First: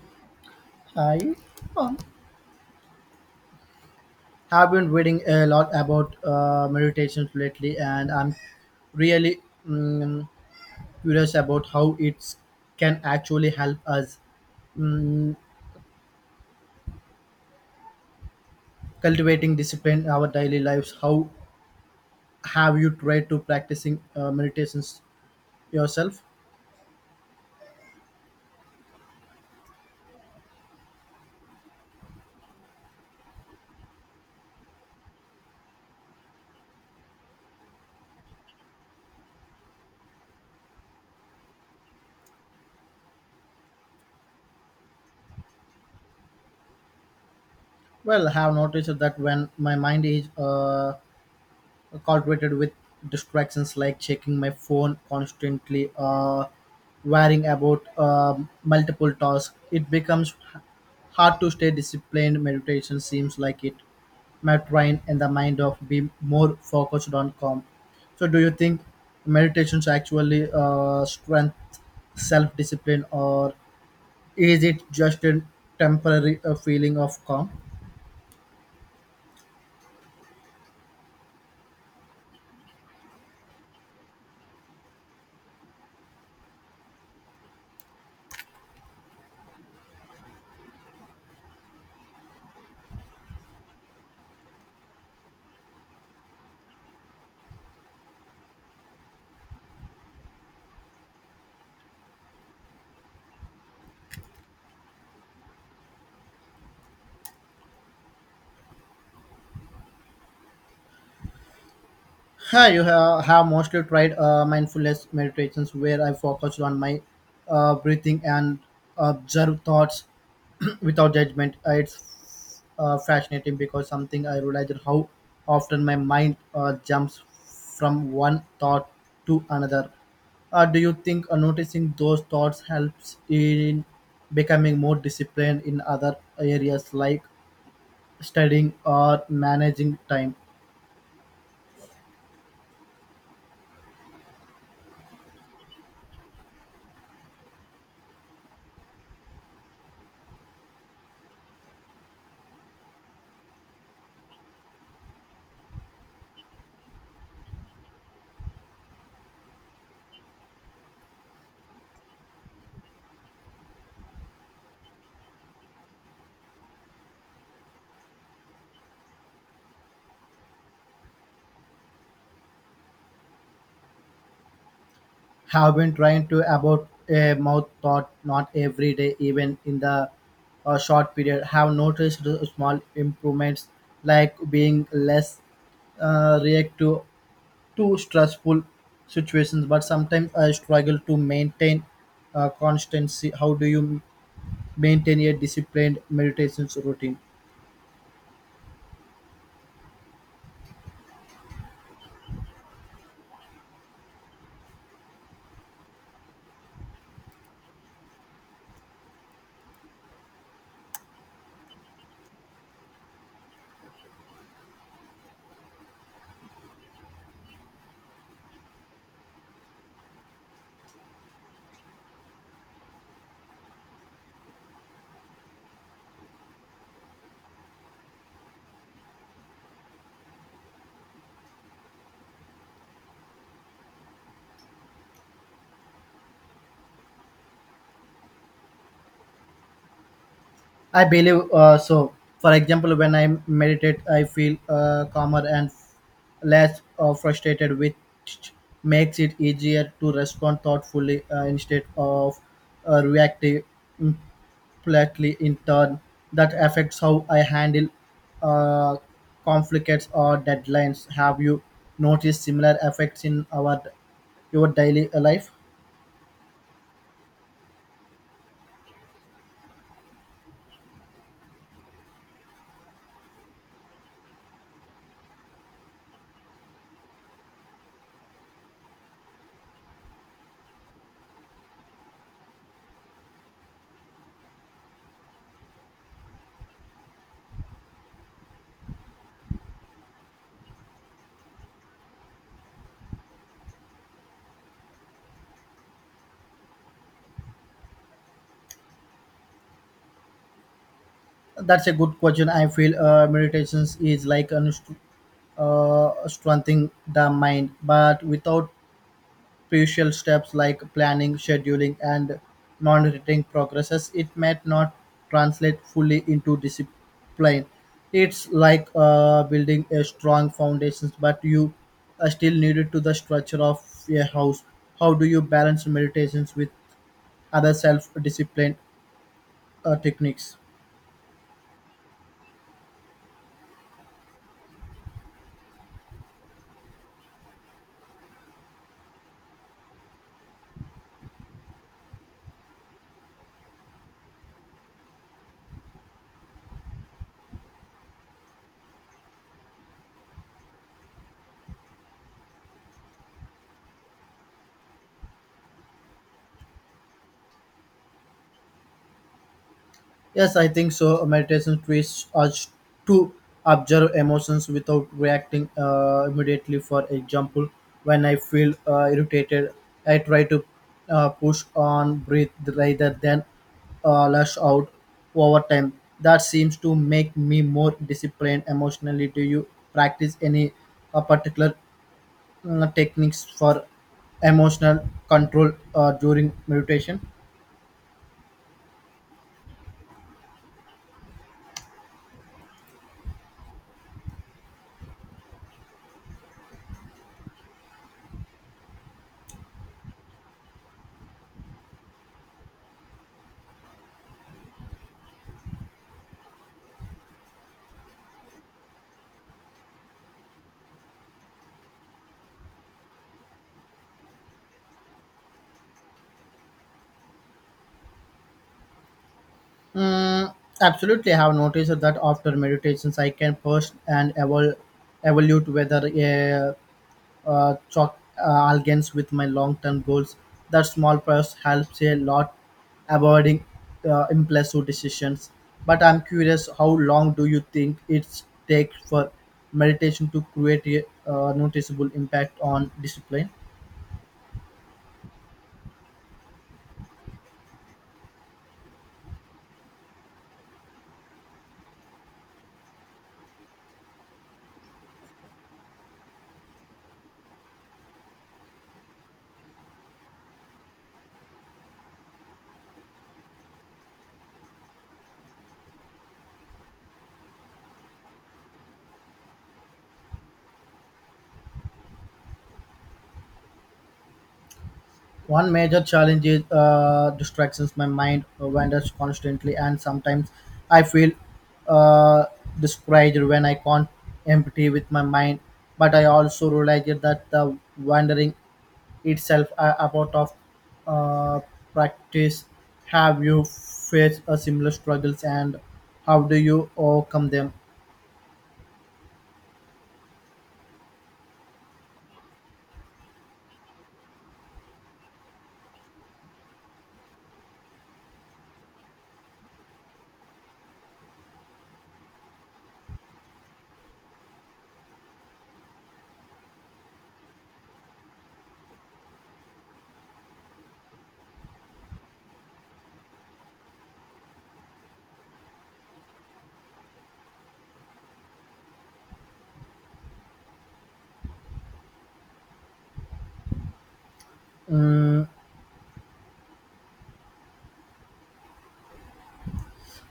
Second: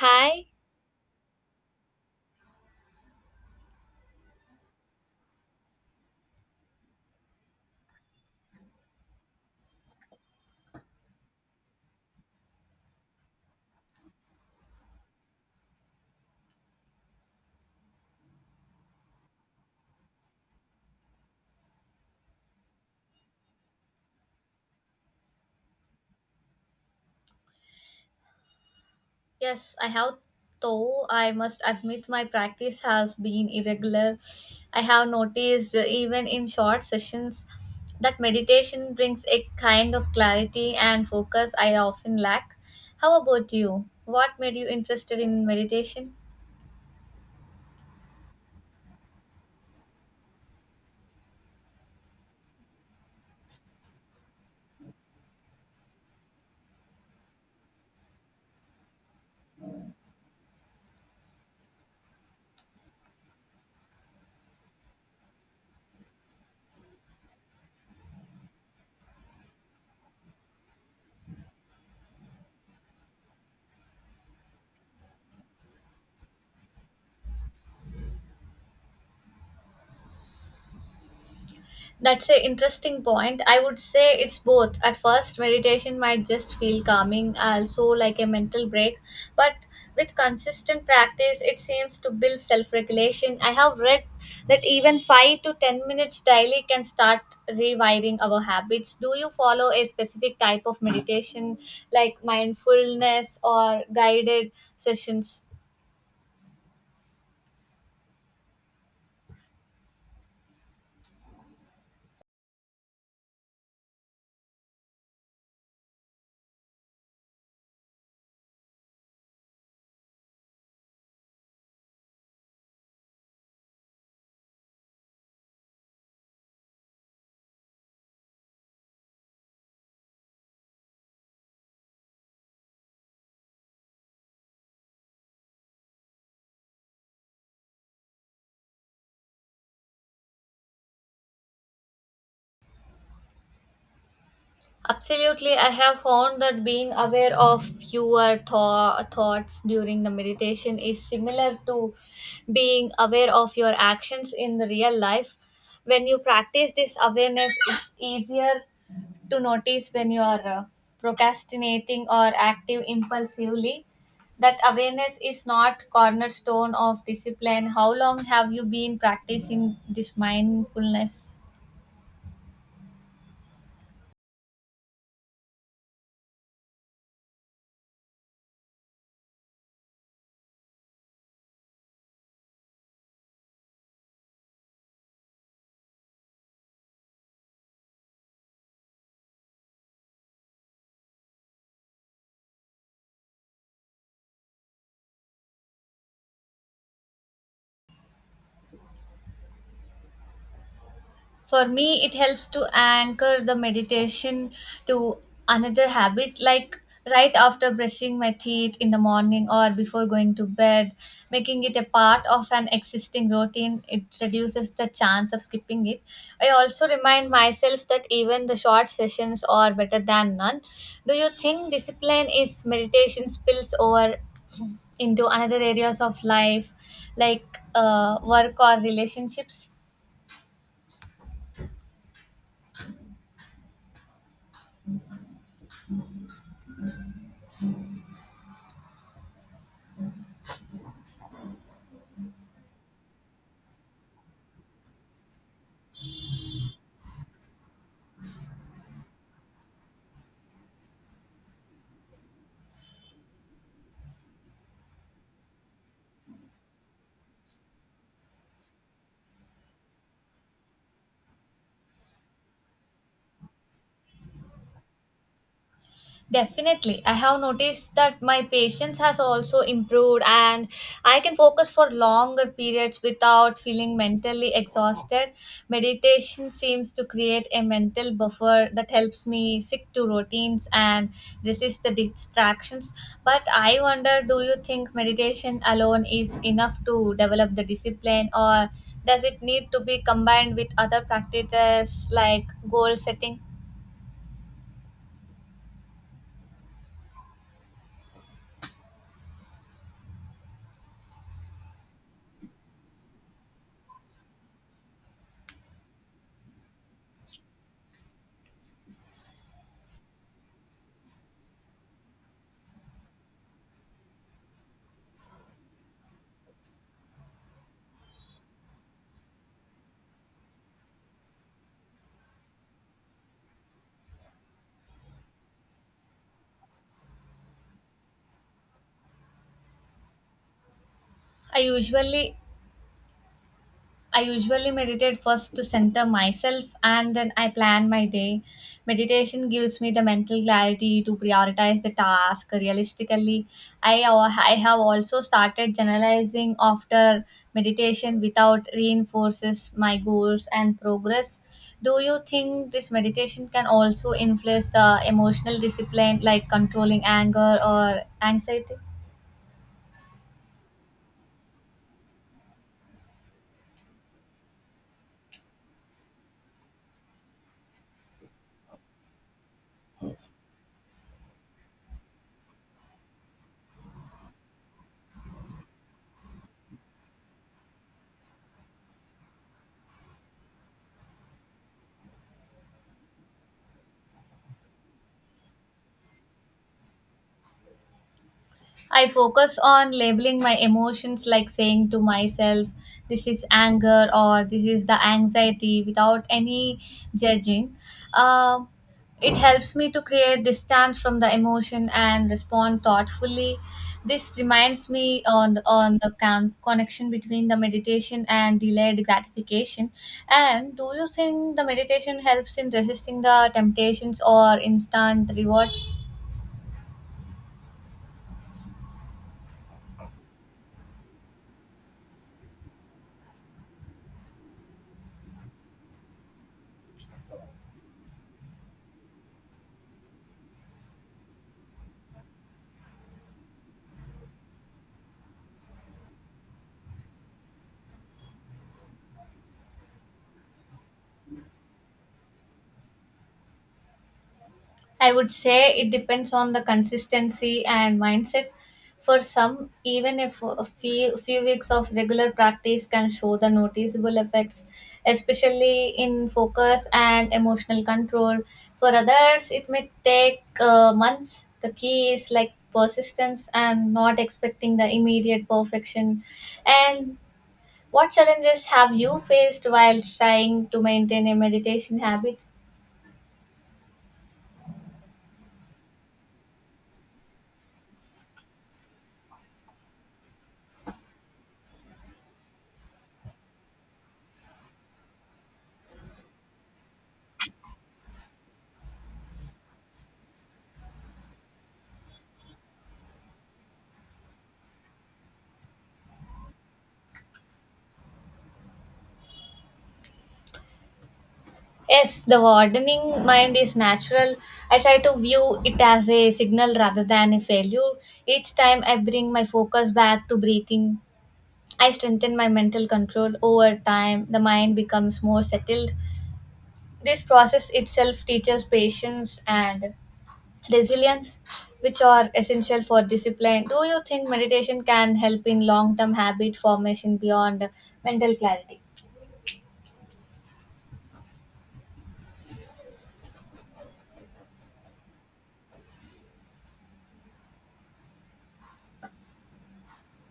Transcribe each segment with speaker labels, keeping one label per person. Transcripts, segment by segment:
Speaker 1: Hi,
Speaker 2: I um, have been reading a lot about meditation lately, and I'm really mm curious about how it can actually help us mm cultivating discipline in our daily lives. How have you tried to practicing meditations yourself?
Speaker 1: yes, I have, though I must admit my practice has been irregular. I have noticed, even in short sessions, that meditation brings a kind of clarity and focus I often lack. How about you? What made you interested in meditation?
Speaker 2: Well, I have noticed that when my mind is cultivated with distractions like checking my phone constantly, worrying about multiple tasks. It becomes hard to stay disciplined. Meditation seems like it might train and the mind of be more focused on calm. So, do you think meditations actually strength self discipline, or is it just a temporary feeling of calm?
Speaker 1: That's an interesting point. I would say it's both. At first, meditation might just feel calming, also like a mental break. But with consistent practice, it seems to build self regulation. I have read that even 5 to 10 minutes daily can start rewiring our habits. Do you follow a specific type of meditation like mindfulness or guided sessions?
Speaker 2: Hi, you have mostly tried mindfulness meditations where I focused on my breathing and observe thoughts without judgment. It's fascinating because something I realized how often my mind jumps from one thought to another. Do you think noticing those thoughts helps in becoming more disciplined in other areas like studying or managing time?
Speaker 1: Absolutely, I have found that being aware of your thoughts during the meditation is similar to being aware of your actions in the real life. When you practice this awareness, it's easier to notice when you are procrastinating or active impulsively. That awareness is not cornerstone of discipline. How long have you been practicing this mindfulness?
Speaker 2: Have been trying to about a mouth thought not every day, even in the short period have noticed the small improvements like being less reactive to stressful situations, but sometimes I struggle to maintain constancy. How do you maintain a disciplined meditation routine?
Speaker 1: For me, it helps to anchor the meditation to another habit, like right after brushing my teeth in the morning or before going to bed. Making it a part of an existing routine, it reduces the chance of skipping it. I also remind myself that even the short sessions are better than none. Do you think discipline is meditation spills over into another areas of life, like work or relationships?
Speaker 2: I believe so. For example, when I meditate, I feel calmer and less frustrated, which makes it easier to respond thoughtfully instead of reactive impulsively. In turn, that affects how I handle uh, conflicts or deadlines. Have you noticed similar effects in our your daily life?
Speaker 1: Definitely. I have noticed that my patience has also improved, and I can focus for longer periods without feeling mentally exhausted. Meditation seems to create a mental buffer that helps me stick to routines and resist the distractions. But I wonder, do you think meditation alone is enough to develop the discipline, or does it need to be combined with other practices like goal setting?
Speaker 2: That's a good question. I feel meditations is like strengthening the mind, but without crucial steps like planning, scheduling, and monitoring progresses, it might not translate fully into discipline. It's like building a strong foundations, but you are still needed to the structure of a house. How do you balance meditations with other self-discipline techniques?
Speaker 1: I usually I usually meditate first to center myself, and then I plan my day. Meditation gives me the mental clarity to prioritize the task realistically. I have also started generalizing after meditation without reinforces my goals and progress. Do you think this meditation can also influence the emotional discipline like controlling anger or anxiety?
Speaker 2: Yes, I think so. Meditation teaches us to observe emotions without reacting immediately. For example, when I feel irritated, I try to push on, breathe rather than lash out over time. That seems to make me more disciplined emotionally. Do you practice any particular techniques for emotional control during meditation?
Speaker 1: I focus on labeling my emotions, like saying to myself, this is anger or this is the anxiety without any judging. Um it helps me to create distance from the emotion and respond thoughtfully. This reminds me on the connection between the meditation and delayed gratification. And do you think the meditation helps in resisting the temptations or instant rewards?
Speaker 2: Mm, Absolutely, I have noticed that after meditations, I can push and evaluate whether uh, chalk aligns with my long-term goals. That small purse helps a lot avoiding impulsive decisions. But I'm curious, how long do you think it takes for meditation to create a noticeable impact on discipline?
Speaker 1: I would say it depends on the consistency and mindset. For some, even if a few weeks of regular practice can show the noticeable effects, especially in focus and emotional control. For others, it may take months. The key is like persistence and not expecting the immediate perfection. And what challenges have you faced while trying to maintain a meditation habit?
Speaker 2: One major challenge is distractions. My mind wanders constantly, and sometimes I feel uh, discouraged when I can't empty with my mind. But I also realize that the wandering itself a part of uh, practice. Have you faced a similar struggles, and how do you overcome them?
Speaker 1: Yes, the wardening mind is natural. I try to view it as a signal rather than a failure. Each time I bring my focus back to breathing, I strengthen my mental control. Over time, the mind becomes more settled. This process itself teaches patience and resilience, which are essential for discipline. Do you think meditation can help in long term habit formation beyond mental clarity?
Speaker 2: Mm,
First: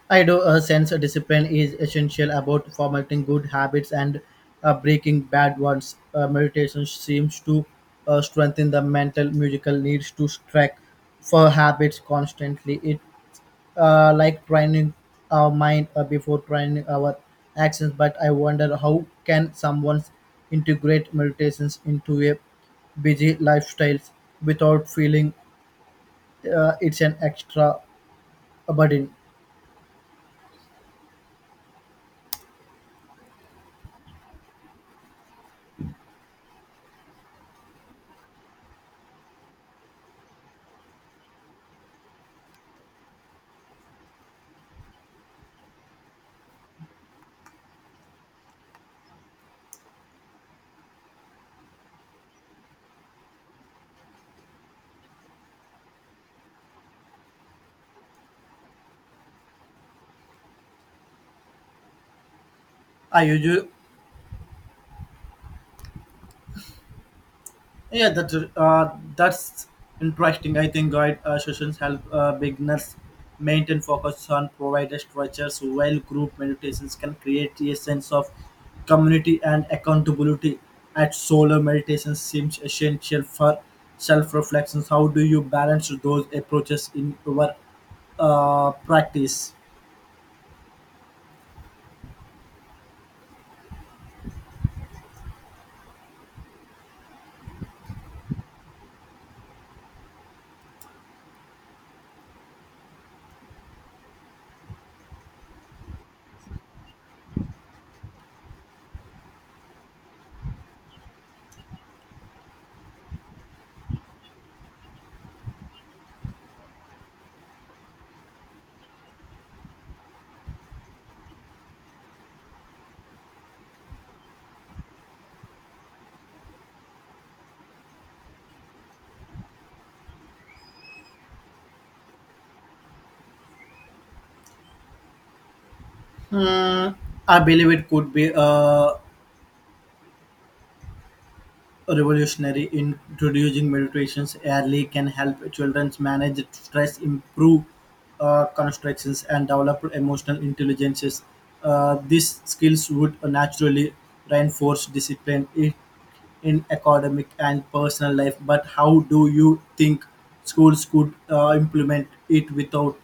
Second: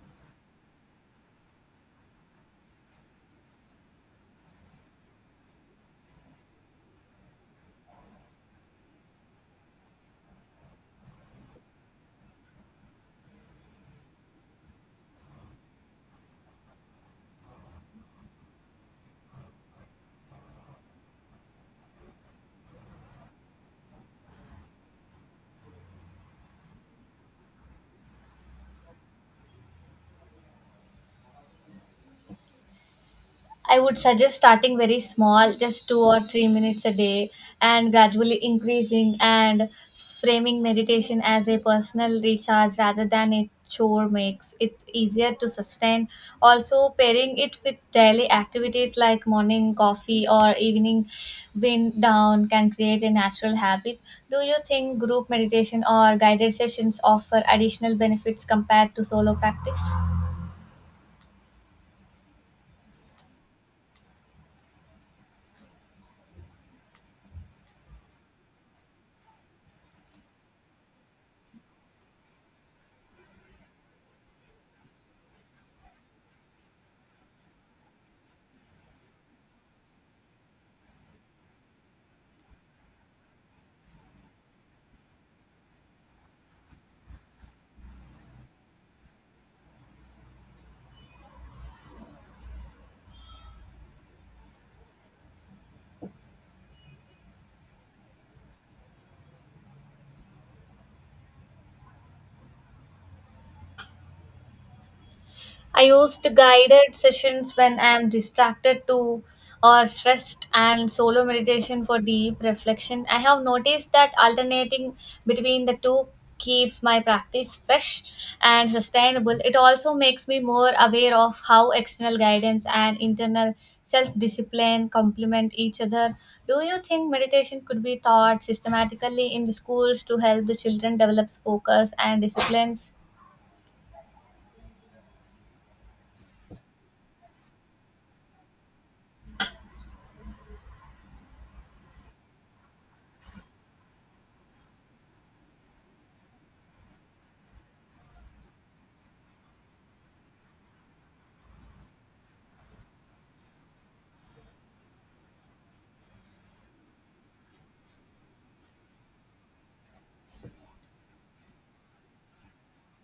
Speaker 2: I do sense a discipline is essential about formatting good habits and breaking bad ones. Meditation seems to strengthen the mental musical needs to track for habits constantly. It like training our mind before training our actions. But I wonder how can someone integrate meditations into a busy lifestyles without feeling it's an extra burden.
Speaker 1: I would suggest starting very small, just 2 or 3 minutes a day, and gradually increasing, and framing meditation as a personal recharge rather than a chore makes it easier to sustain. Also, pairing it with daily activities like morning coffee or evening wind down can create a natural habit. Do you think group meditation or guided sessions offer additional benefits compared to solo practice?
Speaker 2: I usually Yeah, that's interesting. I think guide sessions help beginners maintain focus on provided structures, while group meditations can create a sense of community and accountability. At solo meditation seems essential for self-reflections. How do you balance those approaches in your practice?
Speaker 1: I used guided sessions when I am distracted to or stressed, and solo meditation for deep reflection. I have noticed that alternating between the two keeps my practice fresh and sustainable. It also makes me more aware of how external guidance and internal self discipline complement each other. Do you think meditation could be taught systematically in the schools to help the children develop focus and disciplines?
Speaker 2: Hmm, I believe it could be revolutionary. Introducing meditations early can help children manage stress, improve constructions, and develop emotional intelligences. These skills would naturally reinforce discipline in academic and personal life. But how do you think schools could implement it without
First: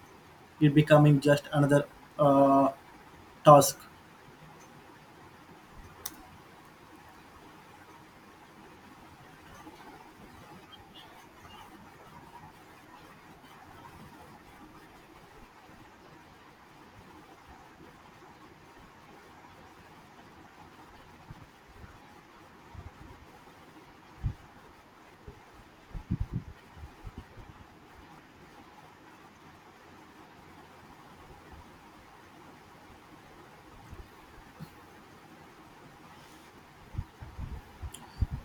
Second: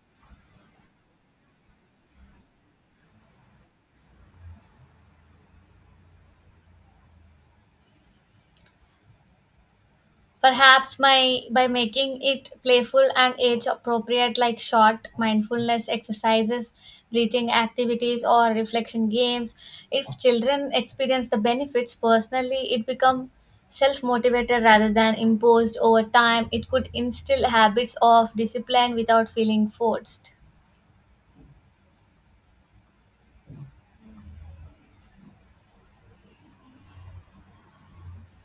Speaker 2: it becoming just another uh, task?
Speaker 1: Perhaps my by making it playful and age appropriate, like short mindfulness exercises, breathing activities or reflection games. If children experience the benefits personally, it becomes self-motivated rather than imposed over time. It could instill habits of discipline without feeling forced.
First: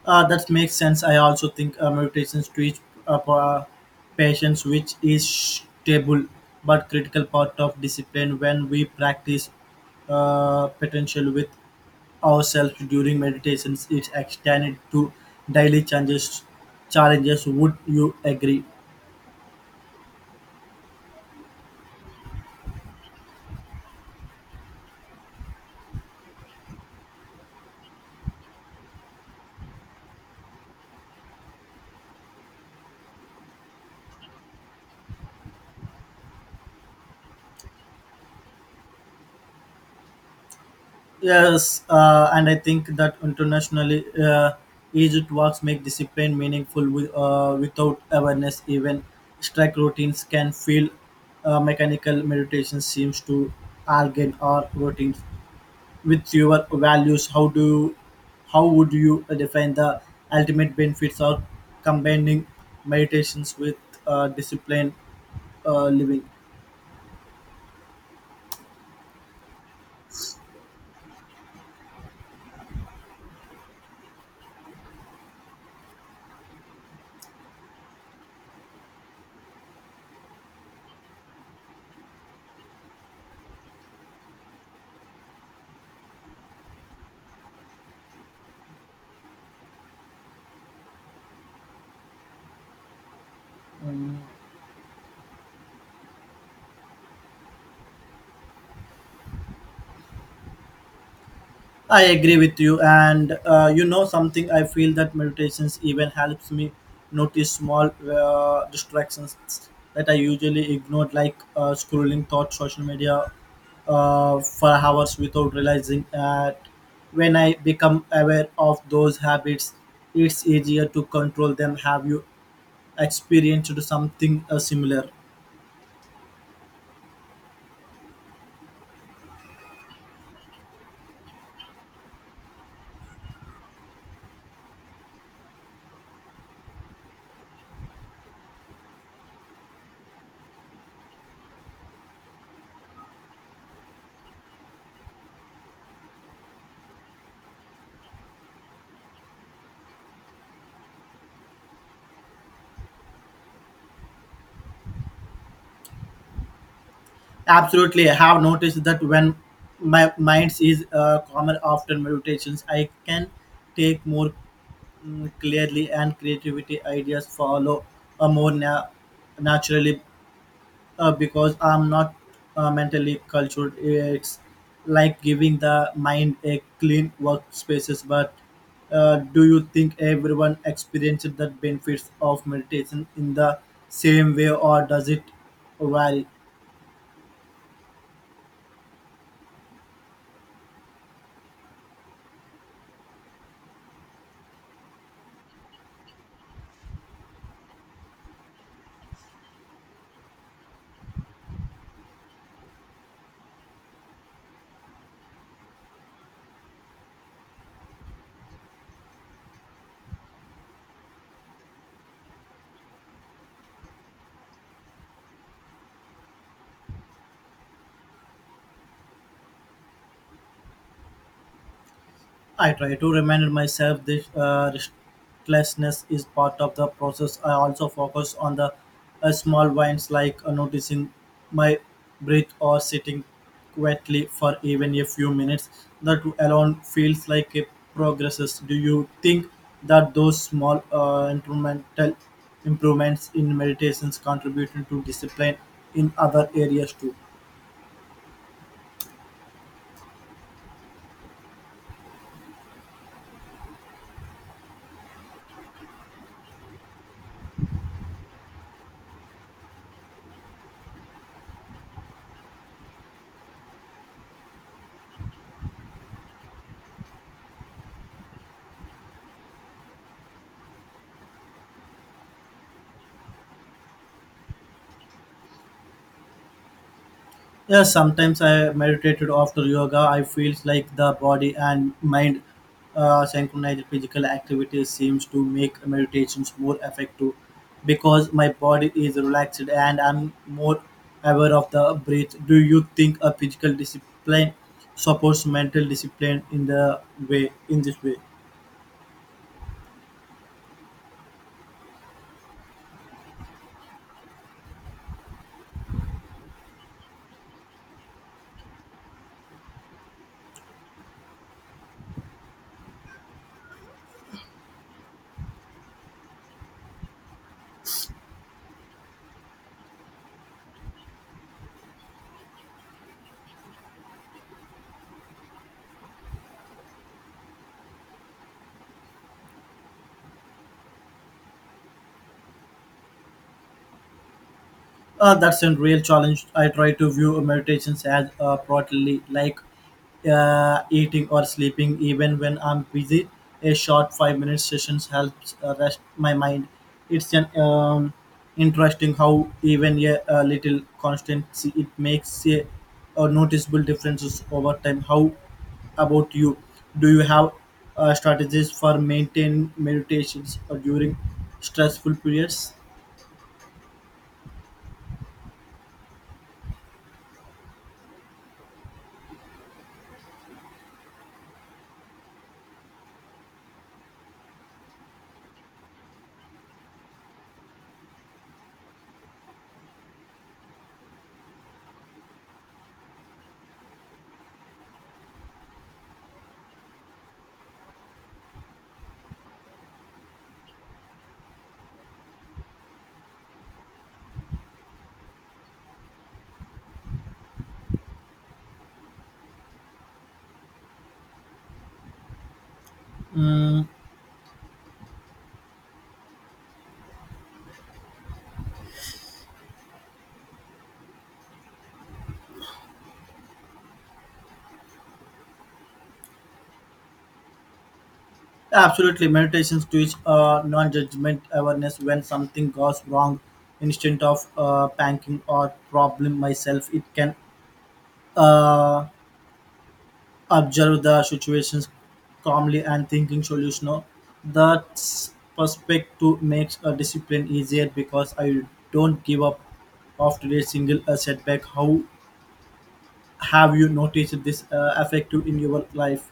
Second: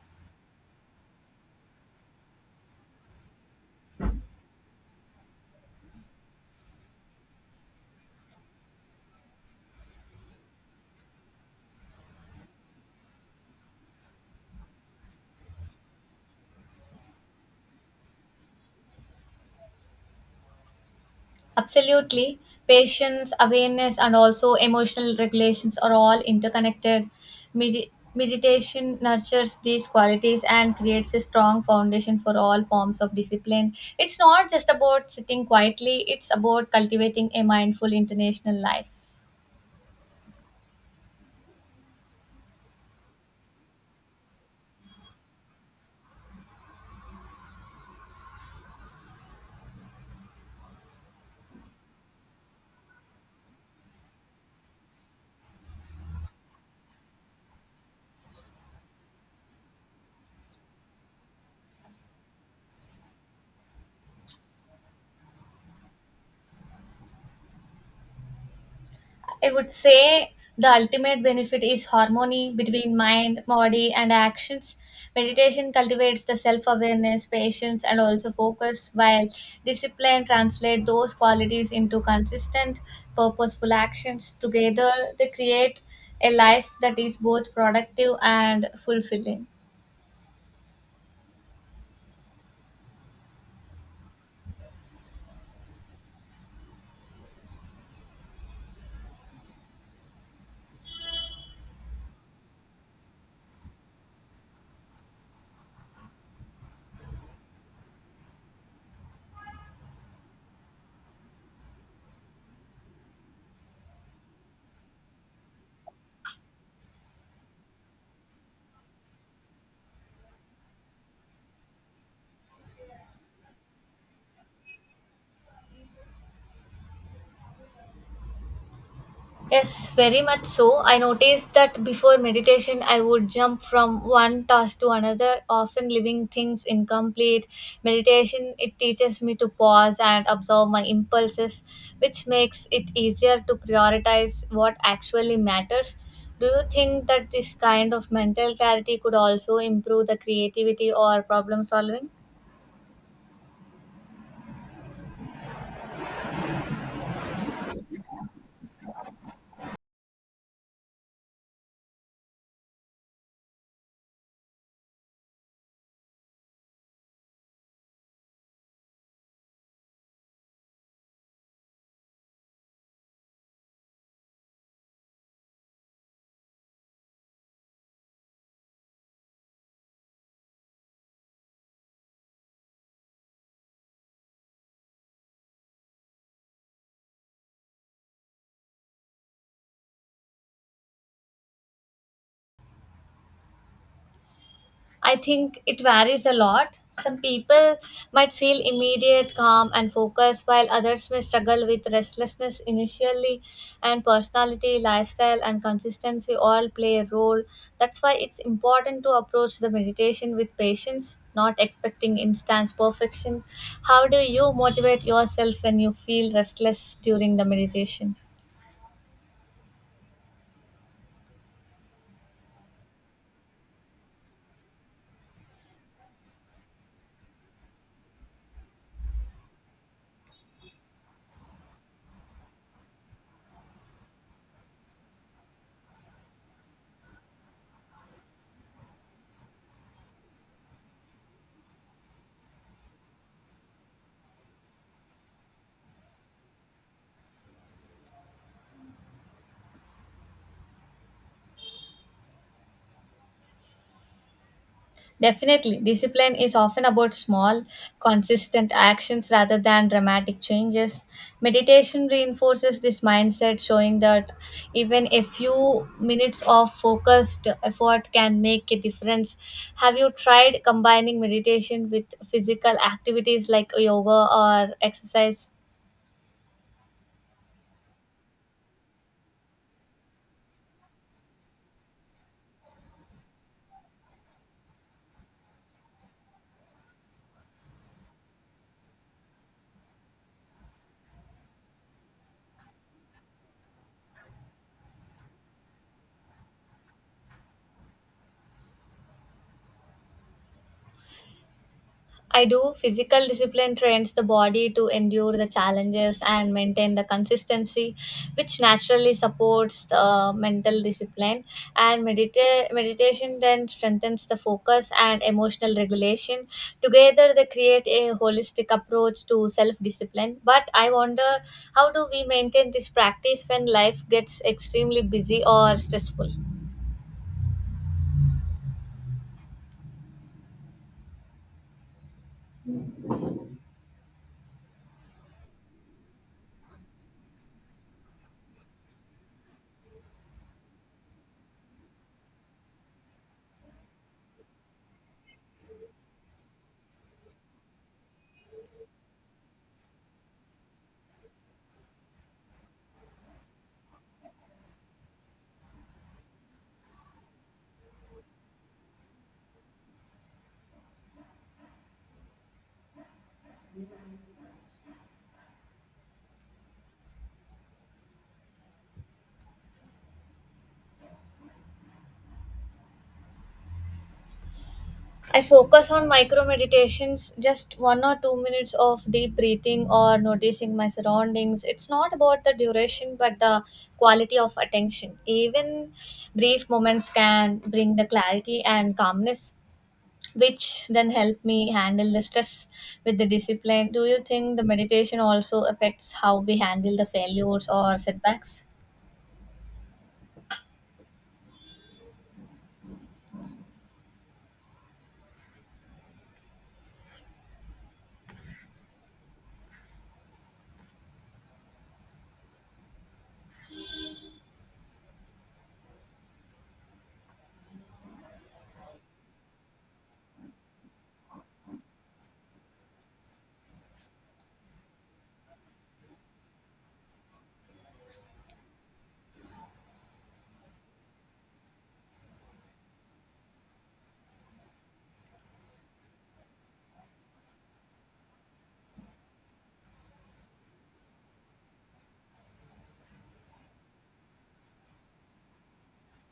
Speaker 2: That makes sense. I also think meditations teach uh, pa- patience, which is stable but critical part of discipline. When we practice potential with ourselves during meditations, it's extended to daily changes. Challenges. Would you agree?
Speaker 1: Absolutely. Patience, awareness, and also emotional regulations are all interconnected. Meditation nurtures these qualities and creates a strong foundation for all forms of discipline. It's not just about sitting quietly, it's about cultivating a mindful international life.
Speaker 2: Yes, and I think that internationally, Egypt works make discipline meaningful. Without awareness, even strike routines can feel mechanical. Meditation seems to align our routines with your values. How would you define the ultimate benefits of combining meditations with discipline living?
Speaker 1: I would say the ultimate benefit is harmony between mind, body, and actions. Meditation cultivates the self awareness, patience, and also focus, while discipline translates those qualities into consistent, purposeful actions. Together, they create a life that is both productive and fulfilling.
Speaker 2: Mm. I agree with you, and you know something. I feel that meditations even helps me notice small distractions that I usually ignored, like scrolling thought social media for hours without realizing that. When I become aware of those habits, it's easier to control them. Have you experienced something similar?
Speaker 1: Yes, very much so. I noticed that before meditation, I would jump from one task to another, often leaving things incomplete. Meditation, it teaches me to pause and observe my impulses, which makes it easier to prioritize what actually matters. Do you think that this kind of mental clarity could also improve the creativity or problem solving?
Speaker 2: Absolutely, I have noticed that when my mind is calmer after meditations, I can take more clearly and creativity ideas follow more naturally because I'm not mentally cultured. It's like giving the mind a clean workspaces. But do you think everyone experiences the benefits of meditation in the same way, or does it vary?
Speaker 1: I think it varies a lot. Some people might feel immediate calm and focus, while others may struggle with restlessness initially, and personality, lifestyle, and consistency all play a role. That's why it's important to approach the meditation with patience, not expecting instant perfection. How do you motivate yourself when you feel restless during the meditation?
Speaker 2: I try to remind myself this restlessness is part of the process. I also focus on the small wins like noticing my breath or sitting quietly for even a few minutes. That alone feels like a progresses. Do you think that those small incremental improvements in meditations contributing to discipline in other areas too?
Speaker 1: Definitely, discipline is often about small, consistent actions rather than dramatic changes. Meditation reinforces this mindset, showing that even a few minutes of focused effort can make a difference. Have you tried combining meditation with physical activities like yoga or exercise?
Speaker 2: Yes, sometimes I meditated after yoga. I feel like the body and mind synchronized physical activity seems to make meditations more effective because my body is relaxed and I'm more aware of the breath. Do you think a physical discipline supports mental discipline in the way in this way?
Speaker 1: I do. Physical discipline trains the body to endure the challenges and maintain the consistency, which naturally supports the mental discipline. And meditation then strengthens the focus and emotional regulation. Together, they create a holistic approach to self discipline. But I wonder, how do we maintain this practice when life gets extremely busy or stressful?
Speaker 2: That's a real challenge. I try to view meditations as broadly like eating or sleeping, even when I'm busy. A short 5-minute sessions helps rest my mind. It's an interesting how even a little constancy it makes a noticeable differences over time. How about you? Do you have strategies for maintain meditations or during stressful periods?
Speaker 1: I focus on micro meditations, just 1 or 2 minutes of deep breathing or noticing my surroundings. It's not about the duration but the quality of attention. Even brief moments can bring the clarity and calmness, which then help me handle the stress with the discipline. Do you think the meditation also affects how we handle the failures or setbacks?
Speaker 2: Absolutely, meditations teach non-judgment awareness when something goes wrong. Instead of panicking or problem myself, it can uh, observe the situations calmly and thinking solution. That perspective makes a discipline easier because I don't give up after a single setback. How have you noticed this effect in your life?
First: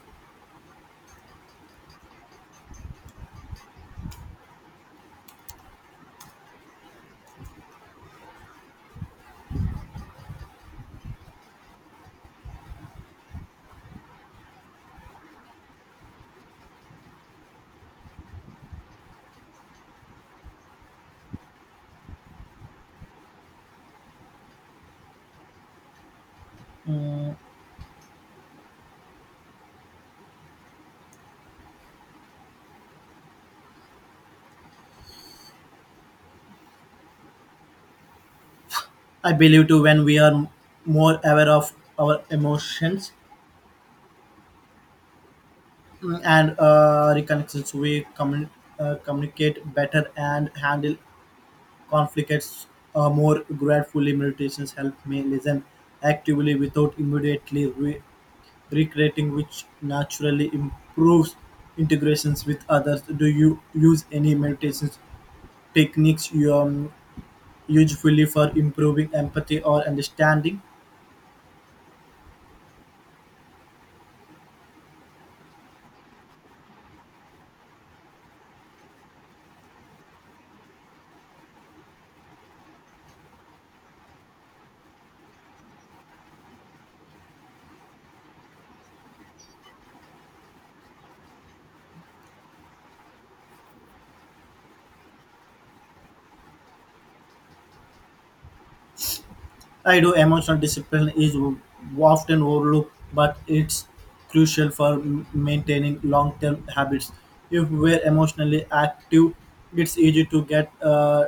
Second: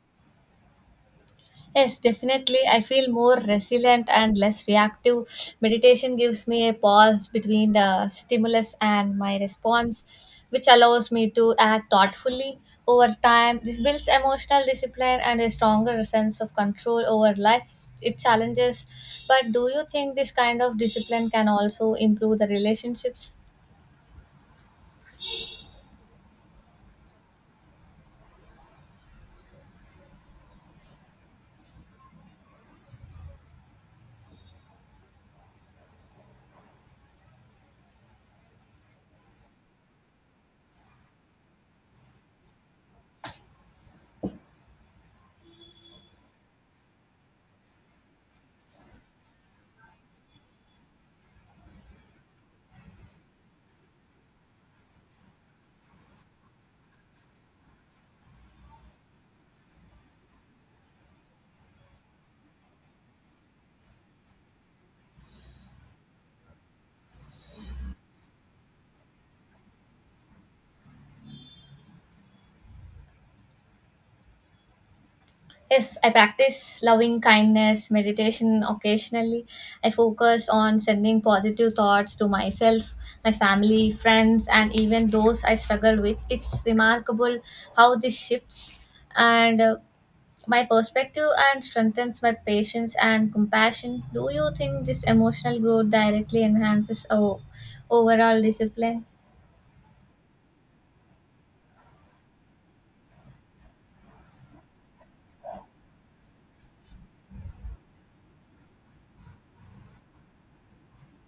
Speaker 1: Yes, definitely. I feel more resilient and less reactive. Meditation gives me a pause between the stimulus and my response, which allows me to act thoughtfully over time. This builds emotional discipline and a stronger sense of control over life's its challenges. But do you think this kind of discipline can also improve the relationships?
Speaker 2: I believe too when we are more aware of our emotions and reconnections we communicate better and handle conflicts more gratefully meditations help me listen actively without immediately recreating, which naturally improves integrations with others. Do you use any meditations techniques you usefully for improving empathy or understanding?
Speaker 1: Yes, I practice loving kindness, meditation occasionally. I focus on sending positive thoughts to myself, my family, friends, and even those I struggle with. It's remarkable how this shifts and my perspective and strengthens my patience and compassion. Do you think this emotional growth directly enhances our overall discipline?
Speaker 2: I do. Emotional discipline is often overlooked, but it's crucial for maintaining long term habits. If we're emotionally active, it's easy to get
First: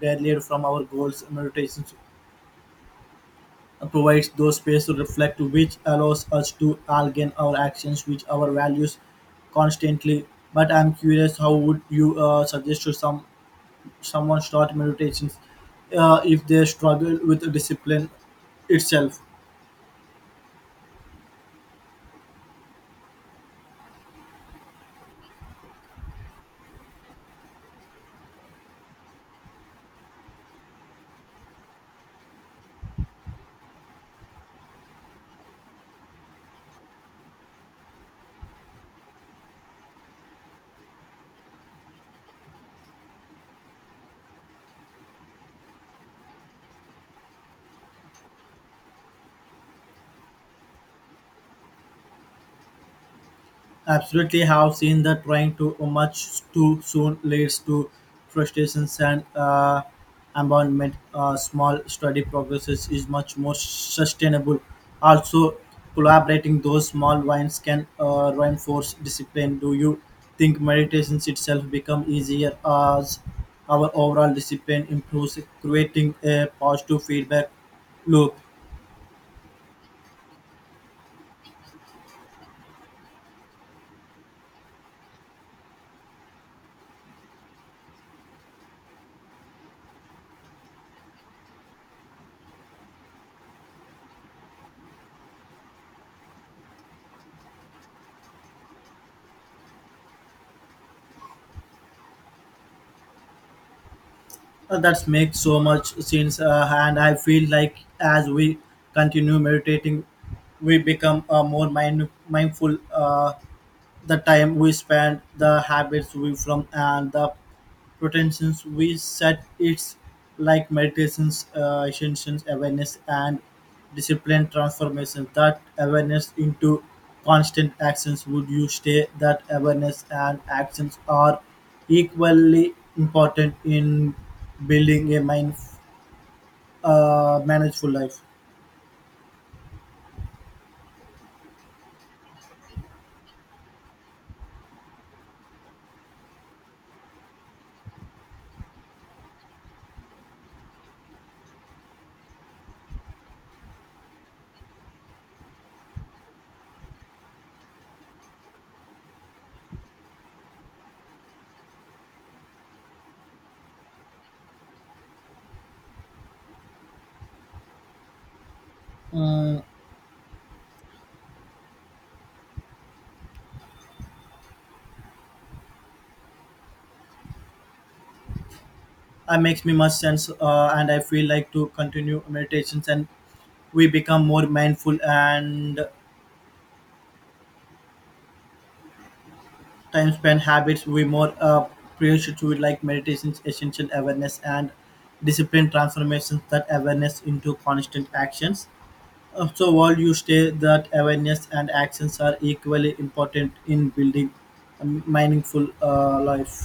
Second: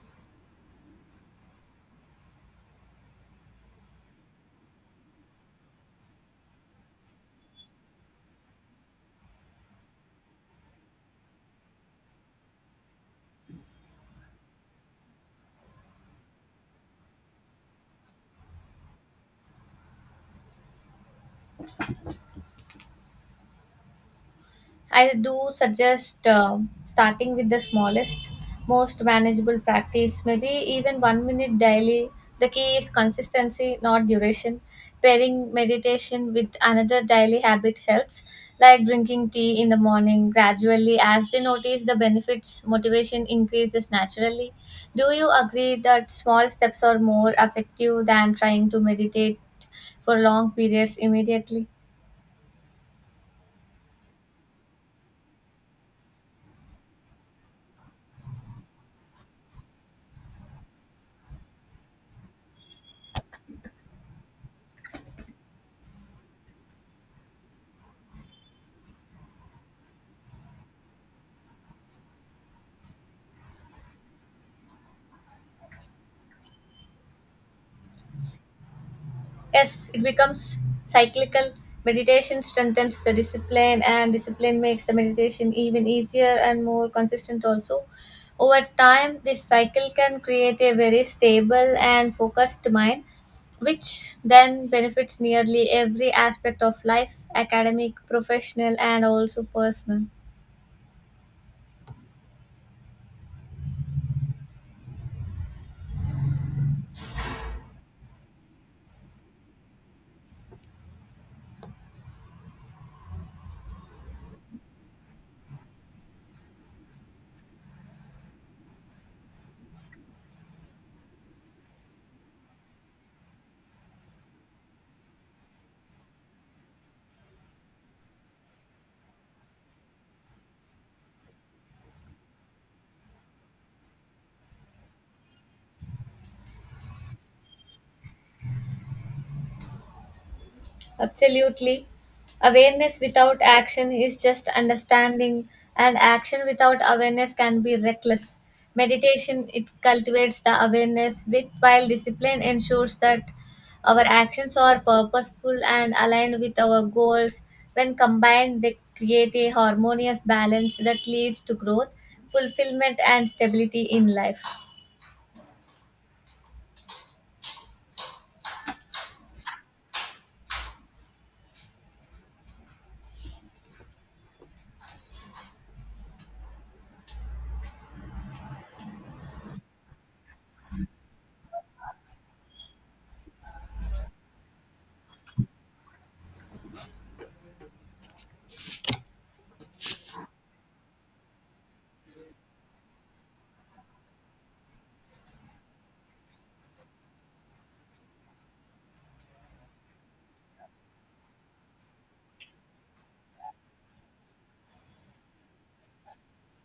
Speaker 2: derailed from our goals. Meditation provides those space to reflect, which allows us to align our actions with our values constantly. But I'm curious, how would you suggest to someone start meditations if they struggle with discipline itself?
Speaker 1: I do suggest starting with the smallest, most manageable practice, maybe even 1 minute daily. The key is consistency, not duration. Pairing meditation with another daily habit helps, like drinking tea in the morning gradually. As they notice the benefits, motivation increases naturally. Do you agree that small steps are more effective than trying to meditate for long periods immediately?
Speaker 2: Absolutely, have seen that trying to much too soon leads to frustrations and abandonment. Small study progresses is much more sustainable. Also, collaborating those small wins can reinforce discipline. Do you think meditations itself become easier as our overall discipline improves, creating a positive feedback loop?
Speaker 1: Yes, it becomes cyclical. Meditation strengthens the discipline, and discipline makes the meditation even easier and more consistent, also. Over time, this cycle can create a very stable and focused mind, which then benefits nearly every aspect of life academic, professional, and also personal.
Speaker 2: That makes so much sense, and I feel like as we continue meditating, we become more mindful. The time we spend, the habits we form, and the pretensions we set. It's like meditations, intentions, awareness, and discipline transformation. That awareness into constant actions. Would you say that awareness and actions are equally important in building a mind, manageful life?
Speaker 1: Absolutely. Awareness without action is just understanding, and action without awareness can be reckless. Meditation it cultivates the awareness with, while discipline ensures that our actions are purposeful and aligned with our goals. When combined, they create a harmonious balance that leads to growth, fulfillment and stability in life.
Speaker 2: Mm, that makes me much sense, and I feel like to continue meditations and we become more mindful and time spent habits we more precious to like meditations essential awareness and discipline transformations that awareness into constant actions. So while you stay that awareness and actions are equally important in building a meaningful life.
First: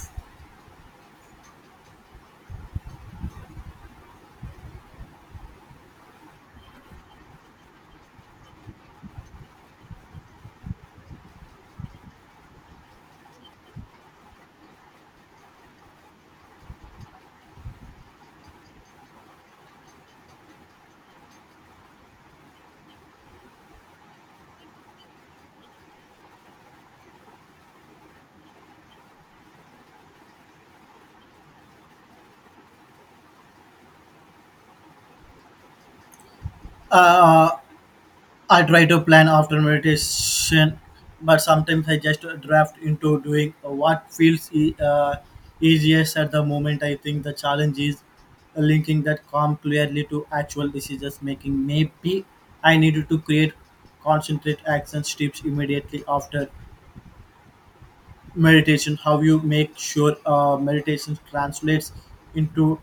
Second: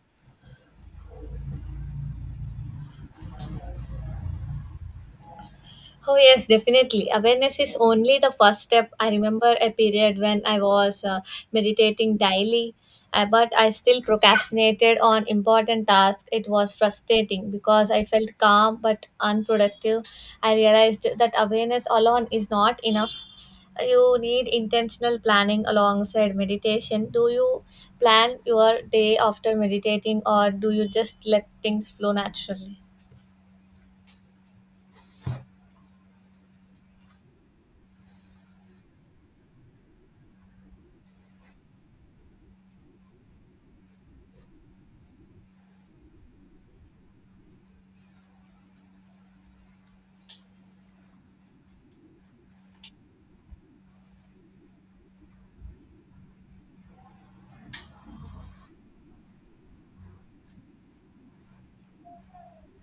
Speaker 1: Oh, yes, definitely. Awareness is only the first step. I remember a period when I was meditating daily, but I still procrastinated on important tasks. It was frustrating because I felt calm but unproductive. I realized that awareness alone is not enough. You need intentional planning alongside meditation. Do you plan your day after meditating, or do you just let things flow naturally?
Speaker 2: uh, I try to plan after meditation, but sometimes I just draft into doing what feels easiest at the moment. I think the challenge is linking that calm clearly to actual decisions making. Maybe I needed to create concentrate action steps immediately after meditation. How you make sure meditation translates into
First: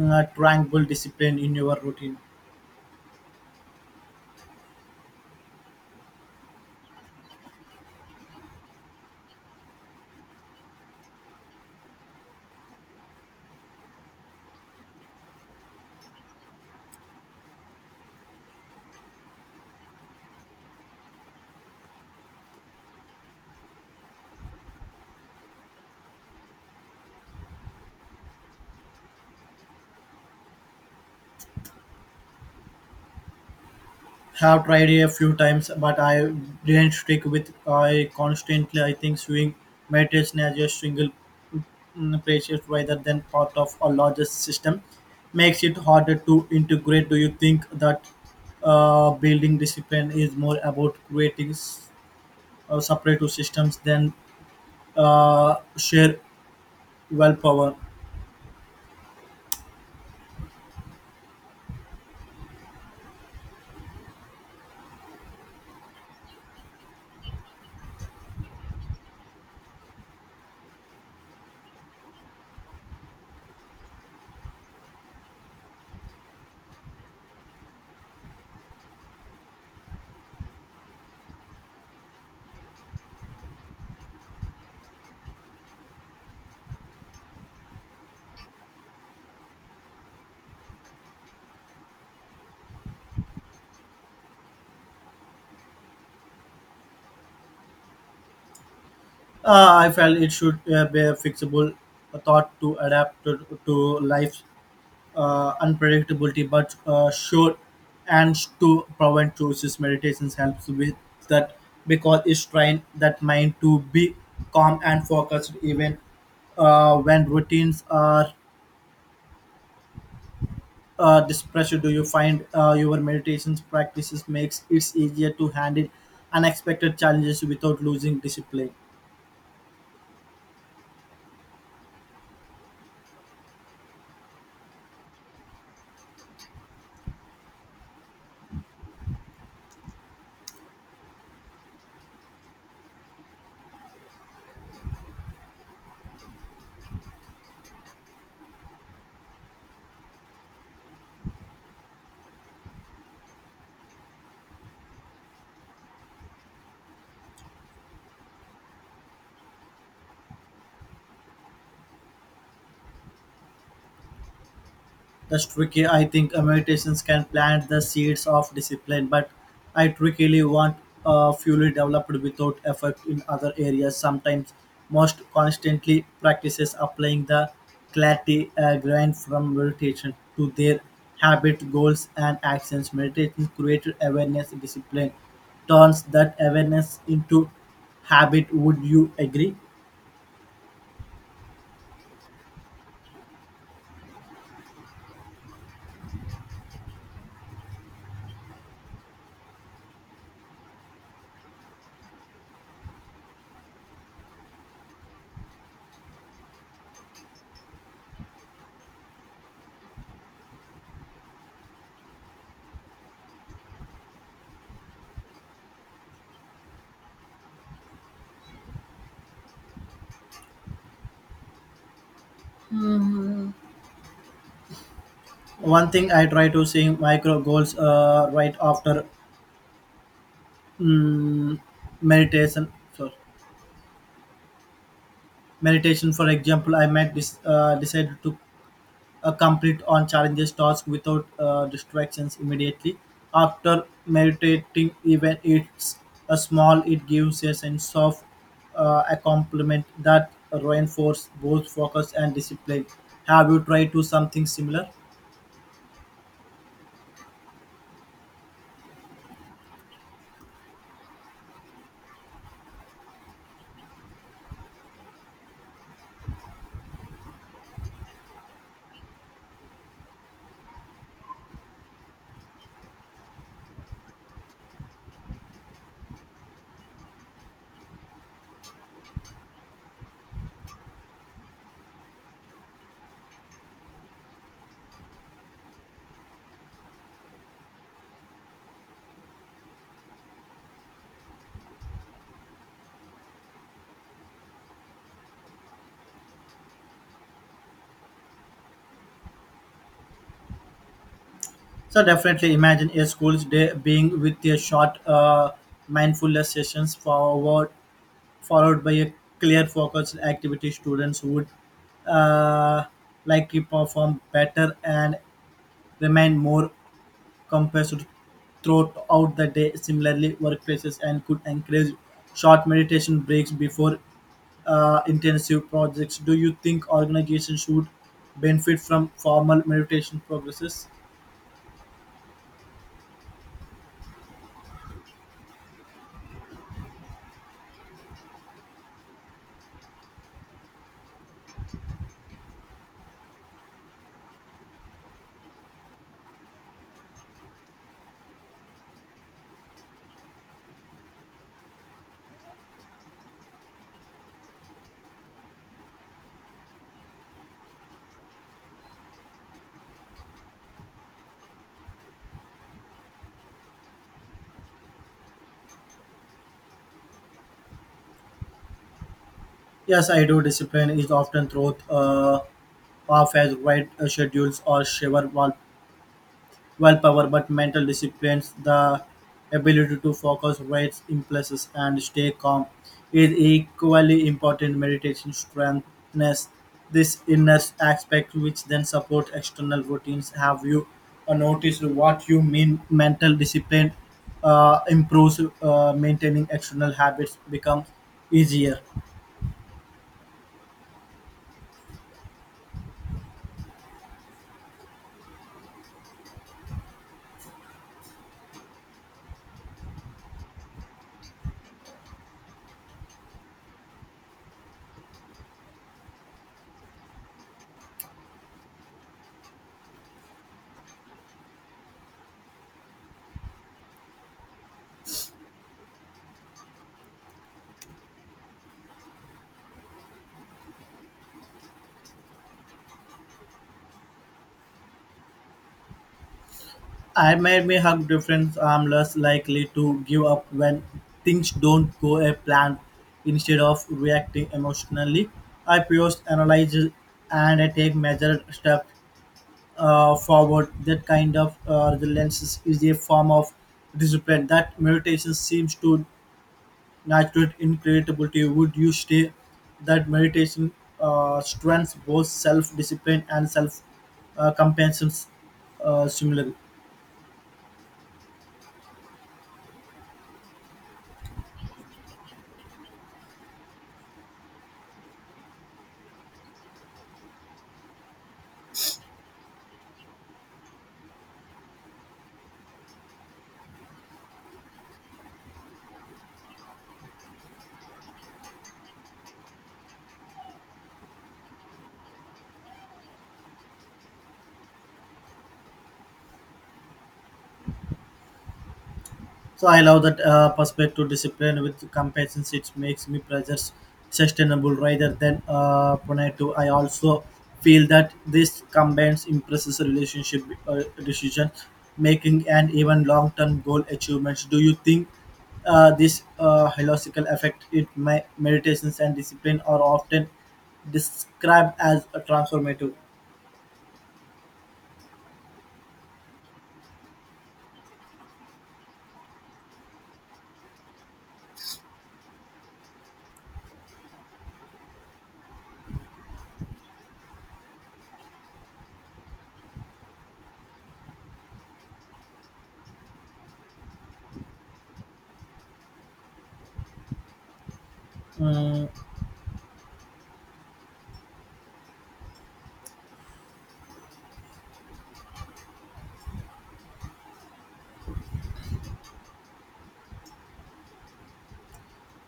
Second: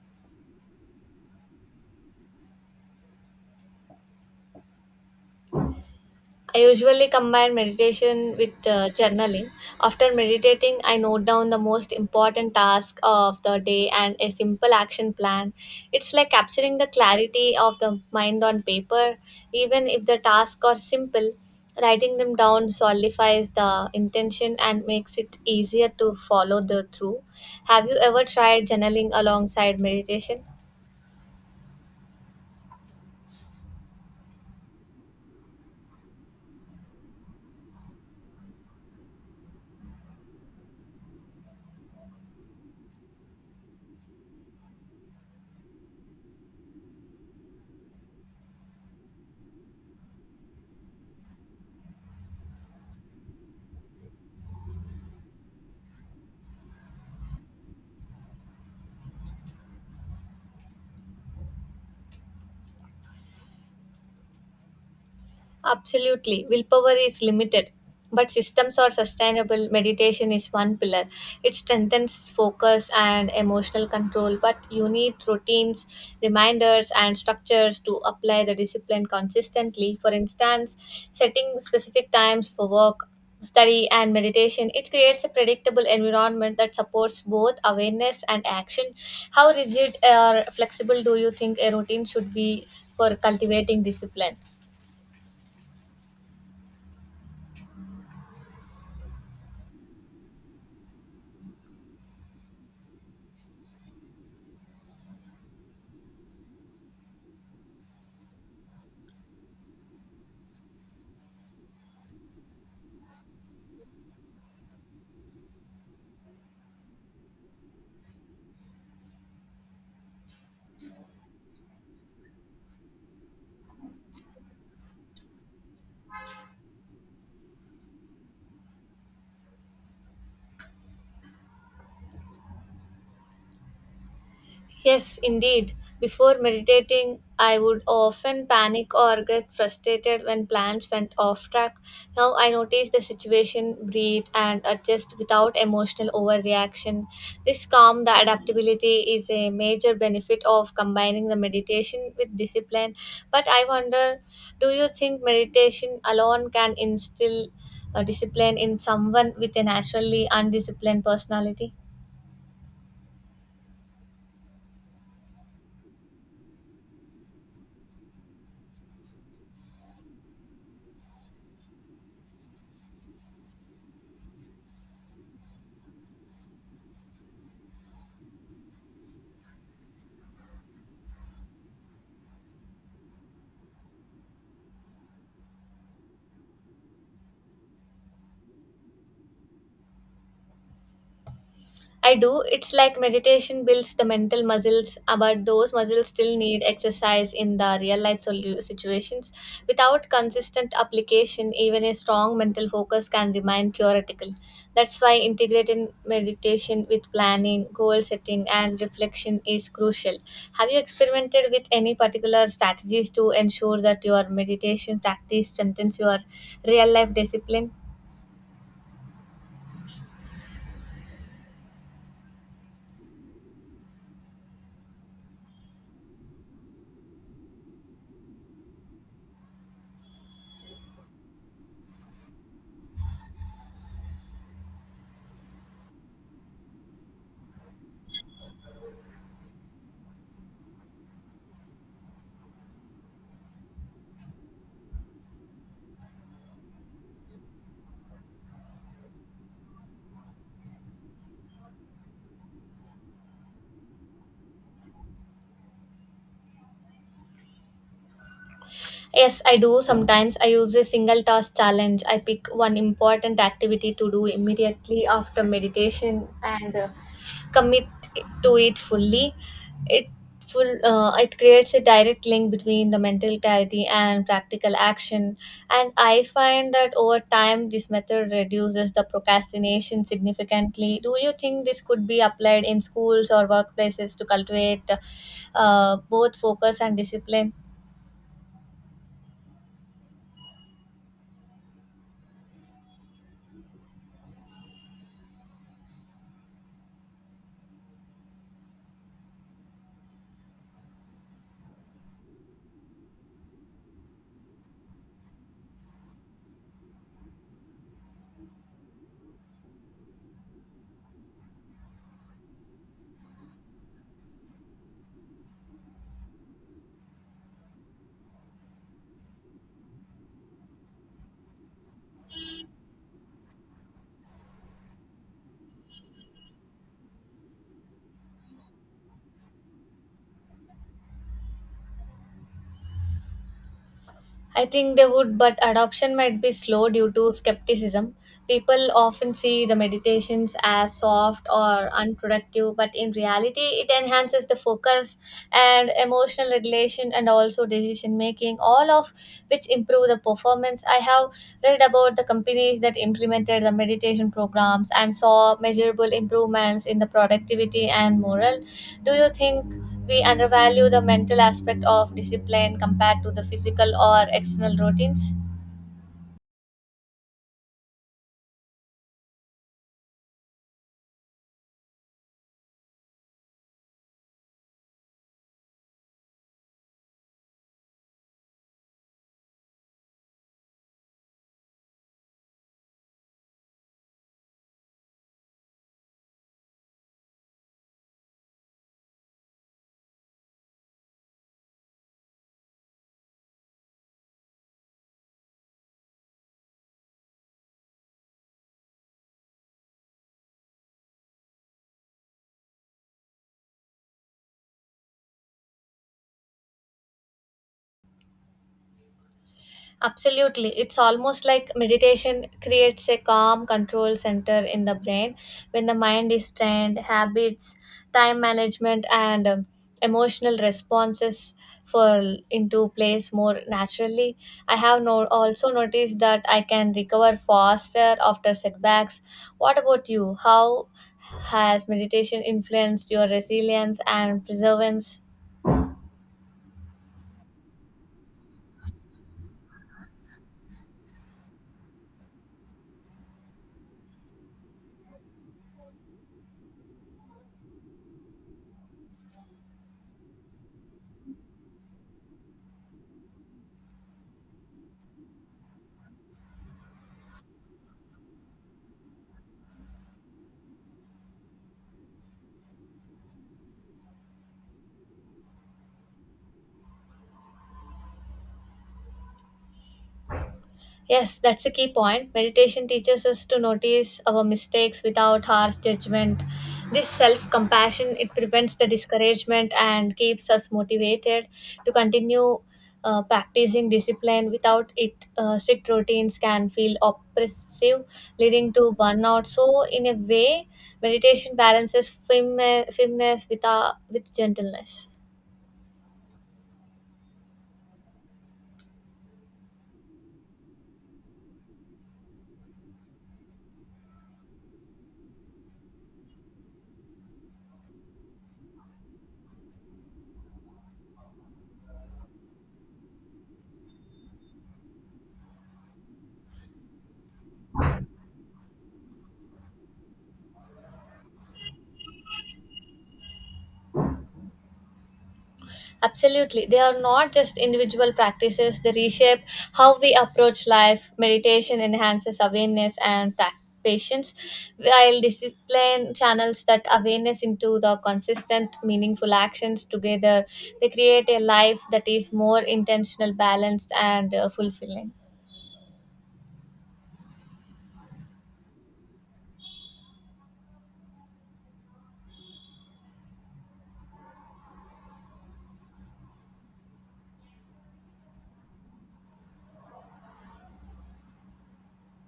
Speaker 2: tranquil discipline in your routine.
Speaker 1: I usually combine meditation with journaling. After meditating, I note down the most important task of the day and a simple action plan. It's like capturing the clarity of the mind on paper. Even if the tasks are simple, writing them down solidifies the intention and makes it easier to follow the through. Have you ever tried journaling alongside meditation?
Speaker 2: Have tried a few times, but I didn't stick with I constantly. I think sewing meditation as a single precious rather than part of a larger system makes it harder to integrate. Do you think that building discipline is more about creating separate systems than share willpower?
Speaker 1: Absolutely. Willpower is limited, but systems are sustainable. Meditation is one pillar. It strengthens focus and emotional control, but you need routines, reminders, and structures to apply the discipline consistently. For instance, setting specific times for work, study, and meditation, it creates a predictable environment that supports both awareness and action. How rigid or flexible do you think a routine should be for cultivating discipline?
Speaker 2: I felt it should be a fixable thought to adapt to life unpredictability, but sure. And to prevent choices, meditations helps with that because it's trained that mind to be calm and focused even when routines are displeasure. Do you find your meditations practices makes it easier to handle unexpected challenges without losing discipline?
Speaker 1: Yes, indeed. Before meditating, I would often panic or get frustrated when plans went off track. Now I notice the situation, breathe, and adjust without emotional overreaction. This calm, the adaptability is a major benefit of combining the meditation with discipline. But I wonder, do you think meditation alone can instill discipline in someone with a naturally undisciplined personality?
Speaker 2: That's tricky. I think meditations can plant the seeds of discipline, but I truly want fully developed without effort in other areas. Sometimes most constantly practices applying the clarity grind from meditation to their habit, goals, and actions. Meditation created awareness, discipline turns that awareness into habit. Would you agree?
Speaker 1: I do. It's like meditation builds the mental muscles, but those muscles still need exercise in the real life situations. Without consistent application, even a strong mental focus can remain theoretical. That's why integrating meditation with planning, goal setting, and reflection is crucial. Have you experimented with any particular strategies to ensure that your meditation practice strengthens your real life discipline?
Speaker 2: One thing I try to say micro goals right after mm, meditation sorry, meditation, for example, I might decide to complete on challenges task without distractions immediately after meditating, even it's a small, it gives a sense of accomplishment that reinforces both focus and discipline. Have you tried to something similar?
Speaker 1: Yes, I do. Sometimes I use a single task challenge. I pick one important activity to do immediately after meditation and commit to it fully. It it creates a direct link between the mental clarity and practical action, and I find that over time this method reduces the procrastination significantly. Do you think this could be applied in schools or workplaces to cultivate both focus and discipline?
Speaker 2: So definitely, imagine a school's day being with a short mindfulness sessions forward followed by a clear focused activity. Students would uh, likely perform better and remain more composed throughout the day. Similarly, workplaces and could encourage short meditation breaks before intensive projects. Do you think organizations should benefit from formal meditation progresses?
Speaker 1: I think they would, but adoption might be slow due to skepticism. People often see the meditations as soft or unproductive, but in reality, it enhances the focus and emotional regulation and also decision making, all of which improve the performance. I have read about the companies that implemented the meditation programs and saw measurable improvements in the productivity and morale. Do you think we undervalue the mental aspect of discipline compared to the physical or external routines?
Speaker 2: Yes, I do. Discipline is often thrown off as wide schedules or shiver wall willpower, but mental disciplines, the ability to focus, weight impulses, and stay calm is equally important. Meditation strengthens this inner aspect, which then support external routines. Have you noticed what you mean? Mental discipline improves, maintaining external habits becomes easier.
Speaker 1: Absolutely. It's almost like meditation creates a calm control center in the brain. When the mind is trained, habits, time management, and emotional responses fall into place more naturally. I have also noticed that I can recover faster after setbacks. What about you? How has meditation influenced your resilience and perseverance?
Speaker 2: I made me hug difference. I'm less likely to give up when things don't go a plan. Instead of reacting emotionally, I post analyze and I take measured steps forward. That kind of resilience is a form of discipline that meditation seems to natural in. Would you say that meditation strengthens both self discipline and self compassion similarly?
Speaker 1: Yes, that's a key point. Meditation teaches us to notice our mistakes without harsh judgment. This self compassion it prevents the discouragement and keeps us motivated to continue practicing discipline. Without it, strict routines can feel oppressive, leading to burnout. So, in a way, meditation balances firmness, firmness with gentleness.
Speaker 2: So I love that perspective discipline with compassion. It makes me precious, sustainable rather than punitive. I also feel that this combines impresses a relationship decision making and even long-term goal achievements. Do you think this philosophical effect, it my meditations and discipline are often described as a transformative?
Speaker 1: Absolutely. They are not just individual practices, they reshape how we approach life. Meditation enhances awareness and patience, while discipline channels that awareness into the consistent, meaningful actions. Together, they create a life that is more intentional, balanced, and fulfilling.
Speaker 2: Mm,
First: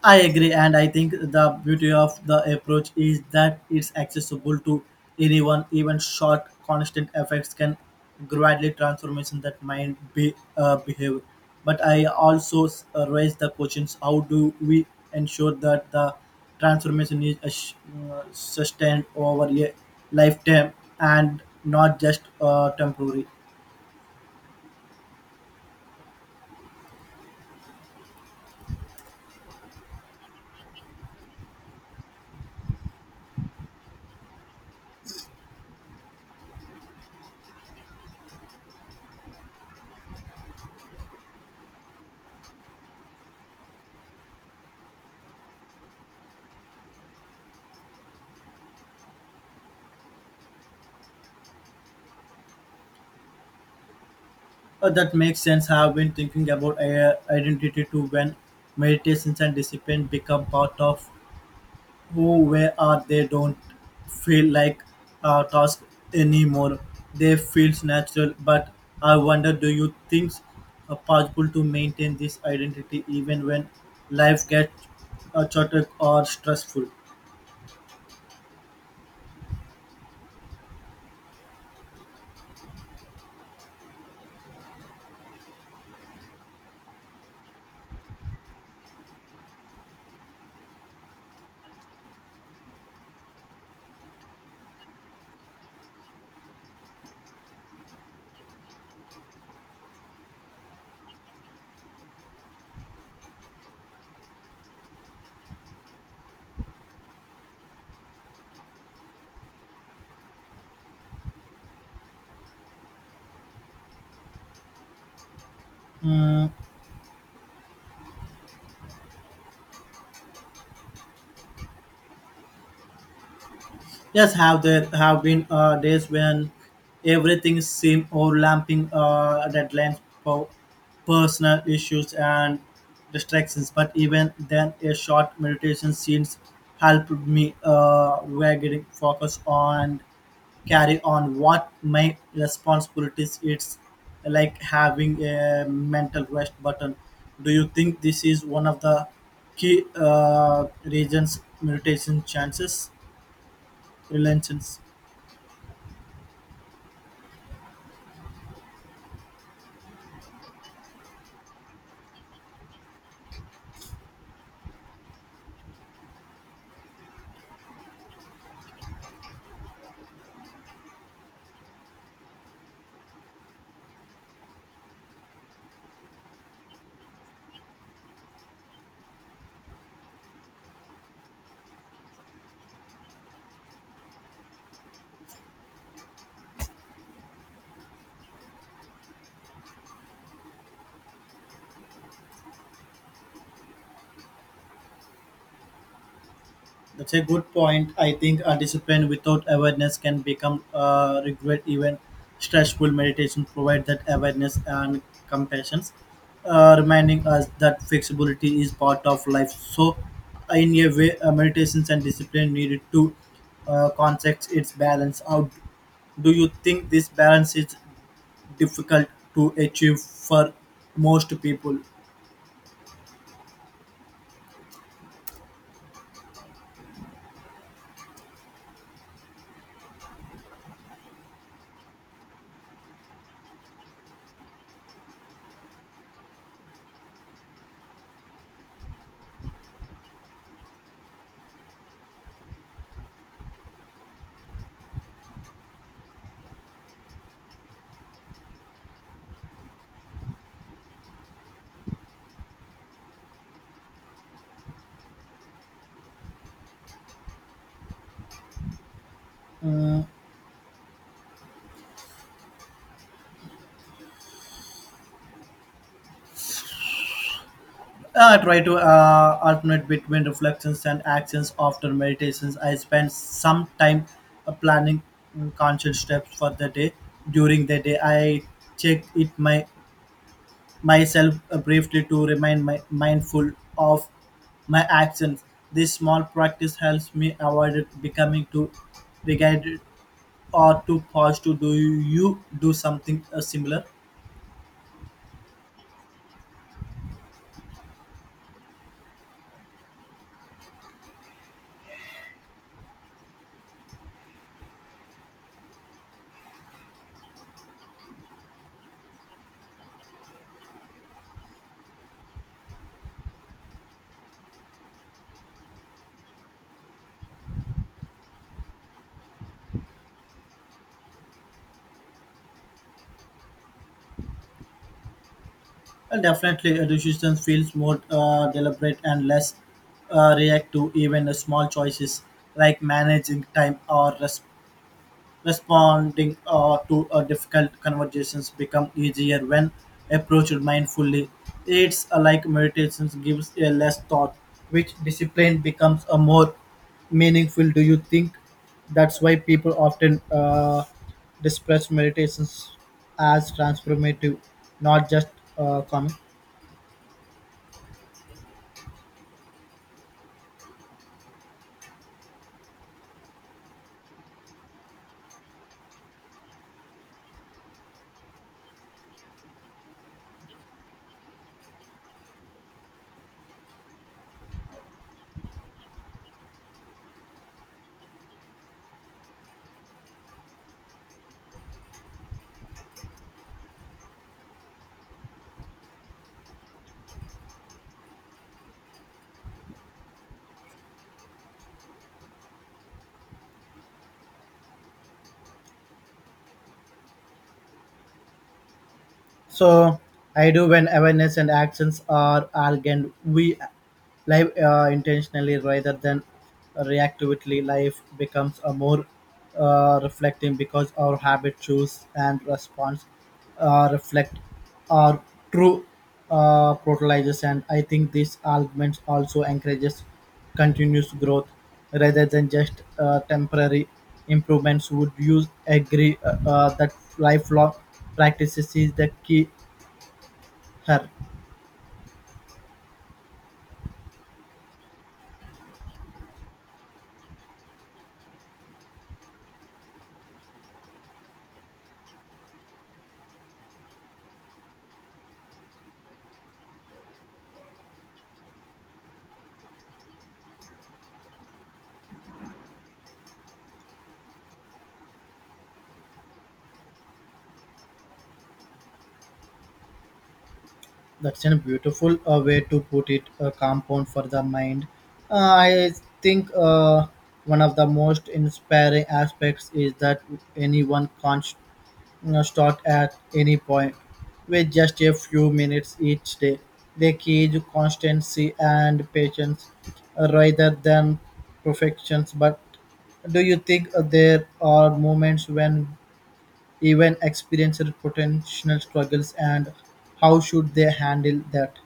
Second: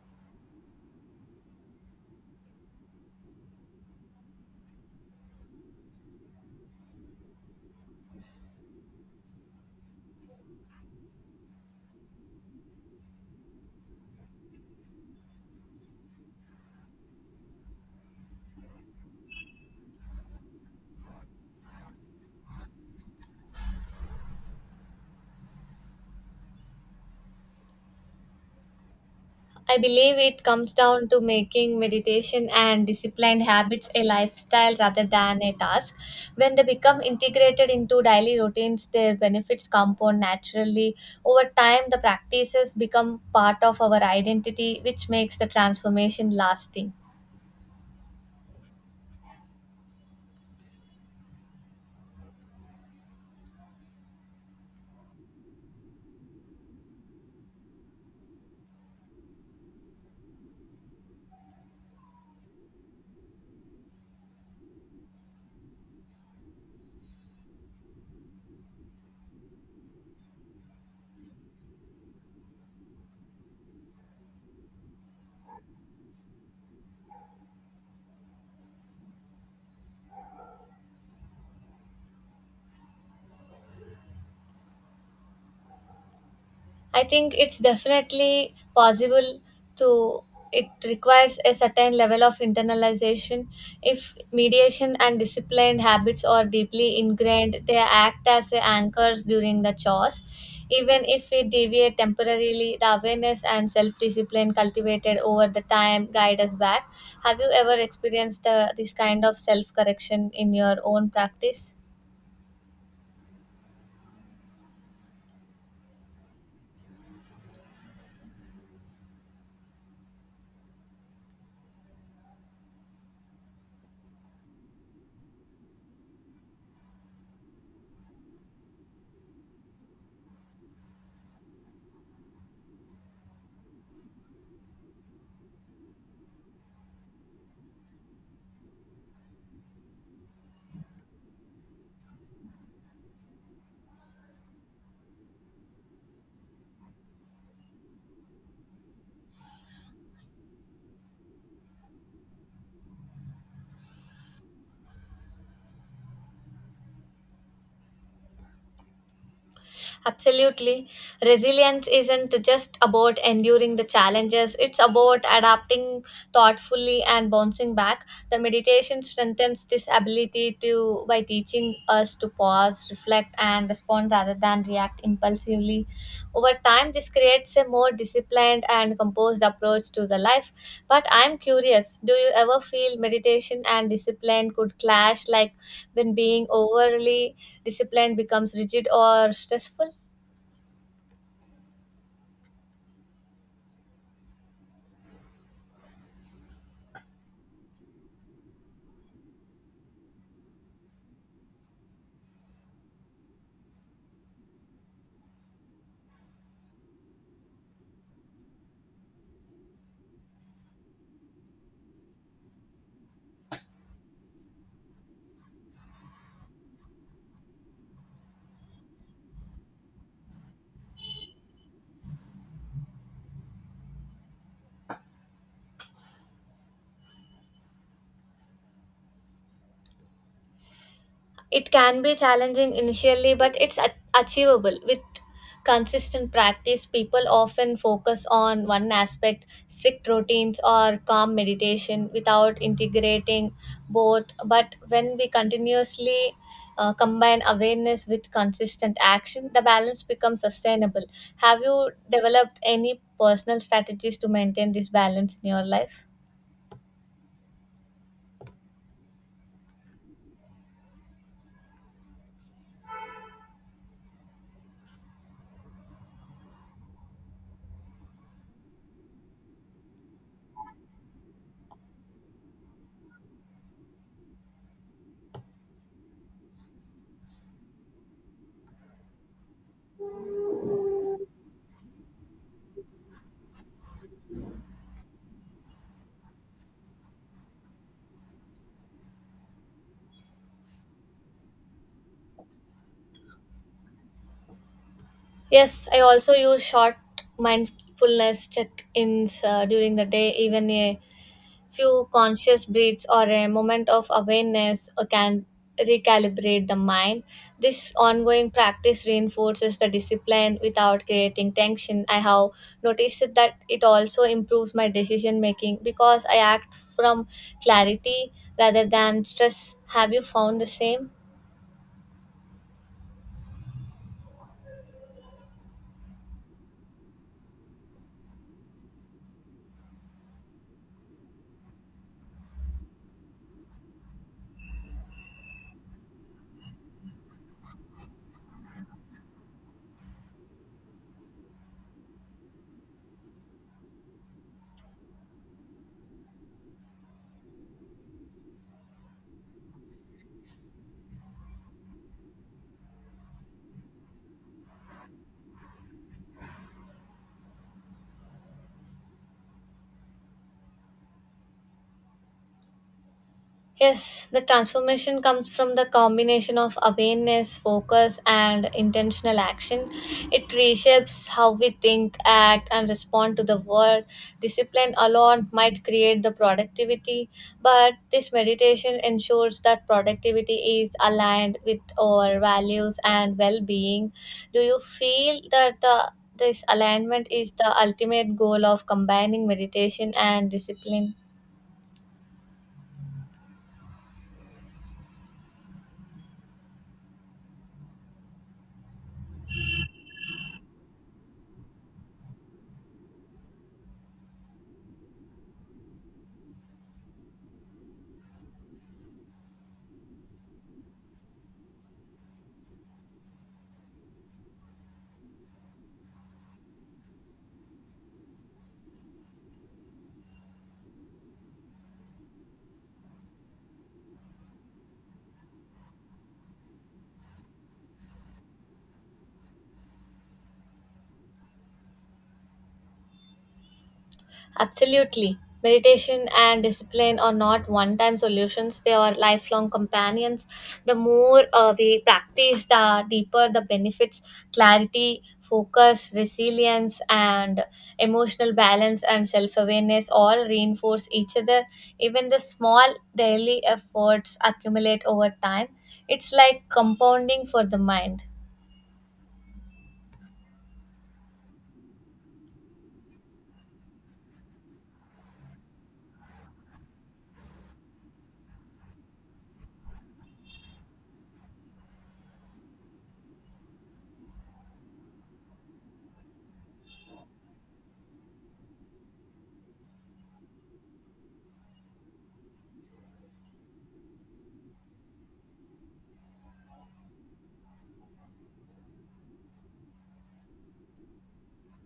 Speaker 2: I agree, and I think the beauty of the approach is that it's accessible to anyone. Even short, constant effects can gradually transformation that mind be behave. But I also raise the questions: how do we ensure that the transformation is sustained over a lifetime and not just temporary?
Speaker 1: I believe it comes down to making meditation and disciplined habits a lifestyle rather than a task. When they become integrated into daily routines, their benefits compound naturally. Over time, the practices become part of our identity, which makes the transformation lasting.
Speaker 2: That makes sense. I have been thinking about identity too, when meditations and discipline become part of who we are. They don't feel like a task anymore. They feel natural. But I wonder, do you think possible to maintain this identity even when life gets chaotic or stressful?
Speaker 1: I think it's definitely possible to, it requires a certain level of internalization. If mediation and disciplined habits are deeply ingrained, they act as anchors during the chores. Even if we deviate temporarily, the awareness and self-discipline cultivated over the time guide us back. Have you ever experienced this kind of self-correction in your own practice?
Speaker 2: Mm, yes, have there have been days when everything seemed overlapping deadlines, personal issues, and distractions. But even then, a short meditation seems helped me getting focus on carry on what my responsibilities. It's like having a mental rest button. Do you think this is one of the key reasons meditation chances, relations?
Speaker 1: Absolutely. Resilience isn't just about enduring the challenges, it's about adapting thoughtfully and bouncing back. The meditation strengthens this ability to by teaching us to pause, reflect and respond rather than react impulsively. Over time this creates a more disciplined and composed approach to the life. But I'm curious, do you ever feel meditation and discipline could clash, like when being overly disciplined becomes rigid or stressful?
Speaker 2: That's a good point. I think a discipline without awareness can become regret. Even stressful meditation provides that awareness and compassion, reminding us that flexibility is part of life. So, in a way, meditations and discipline needed to concept its balance out. Do you think this balance is difficult to achieve for most people?
Speaker 1: It can be challenging initially, but it's achievable. With consistent practice, people often focus on one aspect, strict routines, or calm meditation without integrating both. But when we continuously combine awareness with consistent action, the balance becomes sustainable. Have you developed any personal strategies to maintain this balance in your life?
Speaker 2: Mm, I try to alternate between reflections and actions after meditations. I spend some time planning conscious steps for the day. During the day, I check it my myself briefly to remind my mindful of my actions. This small practice helps me avoid it becoming too regarded or too posh. To do you do something similar?
Speaker 1: Yes, I also use short mindfulness check ins during the day. Even a few conscious breaths or a moment of awareness can recalibrate the mind. This ongoing practice reinforces the discipline without creating tension. I have noticed that it also improves my decision making because I act from clarity rather than stress. Have you found the same?
Speaker 2: Definitely, a decision feels more deliberate and less reactive. Even the small choices like managing time or responding to difficult conversations become easier when approached mindfully. It's like meditation gives a less thought, which discipline becomes a more meaningful. Do you think that's why people often discuss meditations as transformative, not just common?
Speaker 1: Yes, the transformation comes from the combination of awareness, focus, and intentional action. It reshapes how we think, act, and respond to the world. Discipline alone might create the productivity, but this meditation ensures that productivity is aligned with our values and well being. Do you feel that the this alignment is the ultimate goal of combining meditation and discipline?
Speaker 2: So I do, when awareness and actions are aligned. We live intentionally rather than reactively, life becomes a more reflecting because our habit choose and response reflect our true prototypes. And I think this argument also encourages continuous growth rather than just temporary improvements. Would you agree that lifelong practices is the key here?
Speaker 1: Absolutely. Meditation and discipline are not one time solutions, they are lifelong companions. The more we practice, the deeper the benefits clarity, focus, resilience, and emotional balance and self awareness all reinforce each other. Even the small daily efforts accumulate over time. It's like compounding for the mind.
Speaker 2: That's a beautiful way to put it. A compound for the mind. I think one of the most inspiring aspects is that anyone can you know, start at any point with just a few minutes each day. They key to constancy and patience rather than perfections. But do you think there are moments when even experienced potential struggles, and how should they handle that?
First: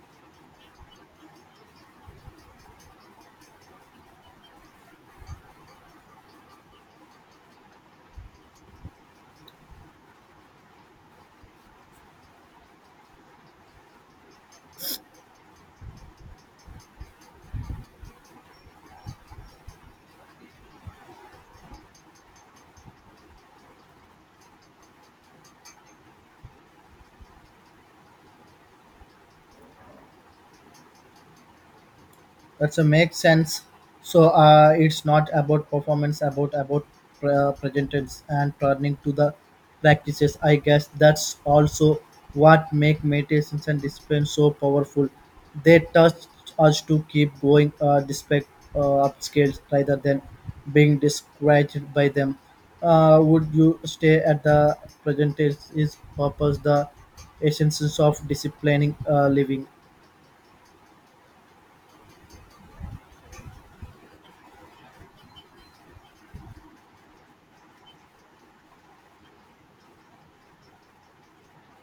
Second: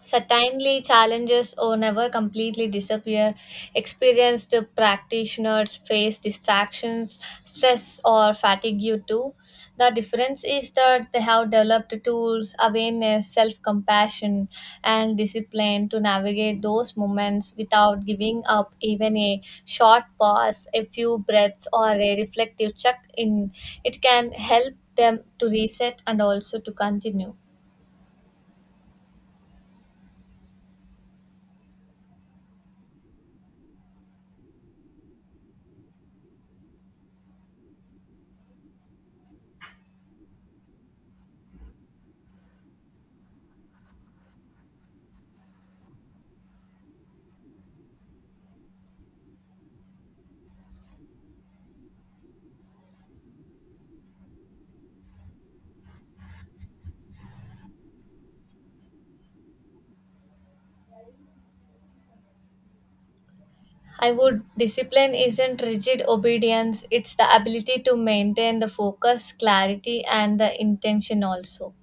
Speaker 1: Certainly, challenges or never completely disappear. Experienced practitioners face distractions, stress, or fatigue too. The difference is that they have developed tools, awareness, self compassion, and discipline to navigate those moments without giving up, even a short pause, a few breaths, or a reflective check in. It can help them to reset and also to continue.
Speaker 2: That's a make sense. So it's not about performance, about presentance and turning to the practices. I guess that's also what make meditations and discipline so powerful. They touch us to keep going despite upscales rather than being discouraged by them. Would you stay at the present is purpose the essence of disciplining living?
Speaker 1: I would, discipline isn't rigid obedience, it's the ability to maintain the focus, clarity, and the intention also.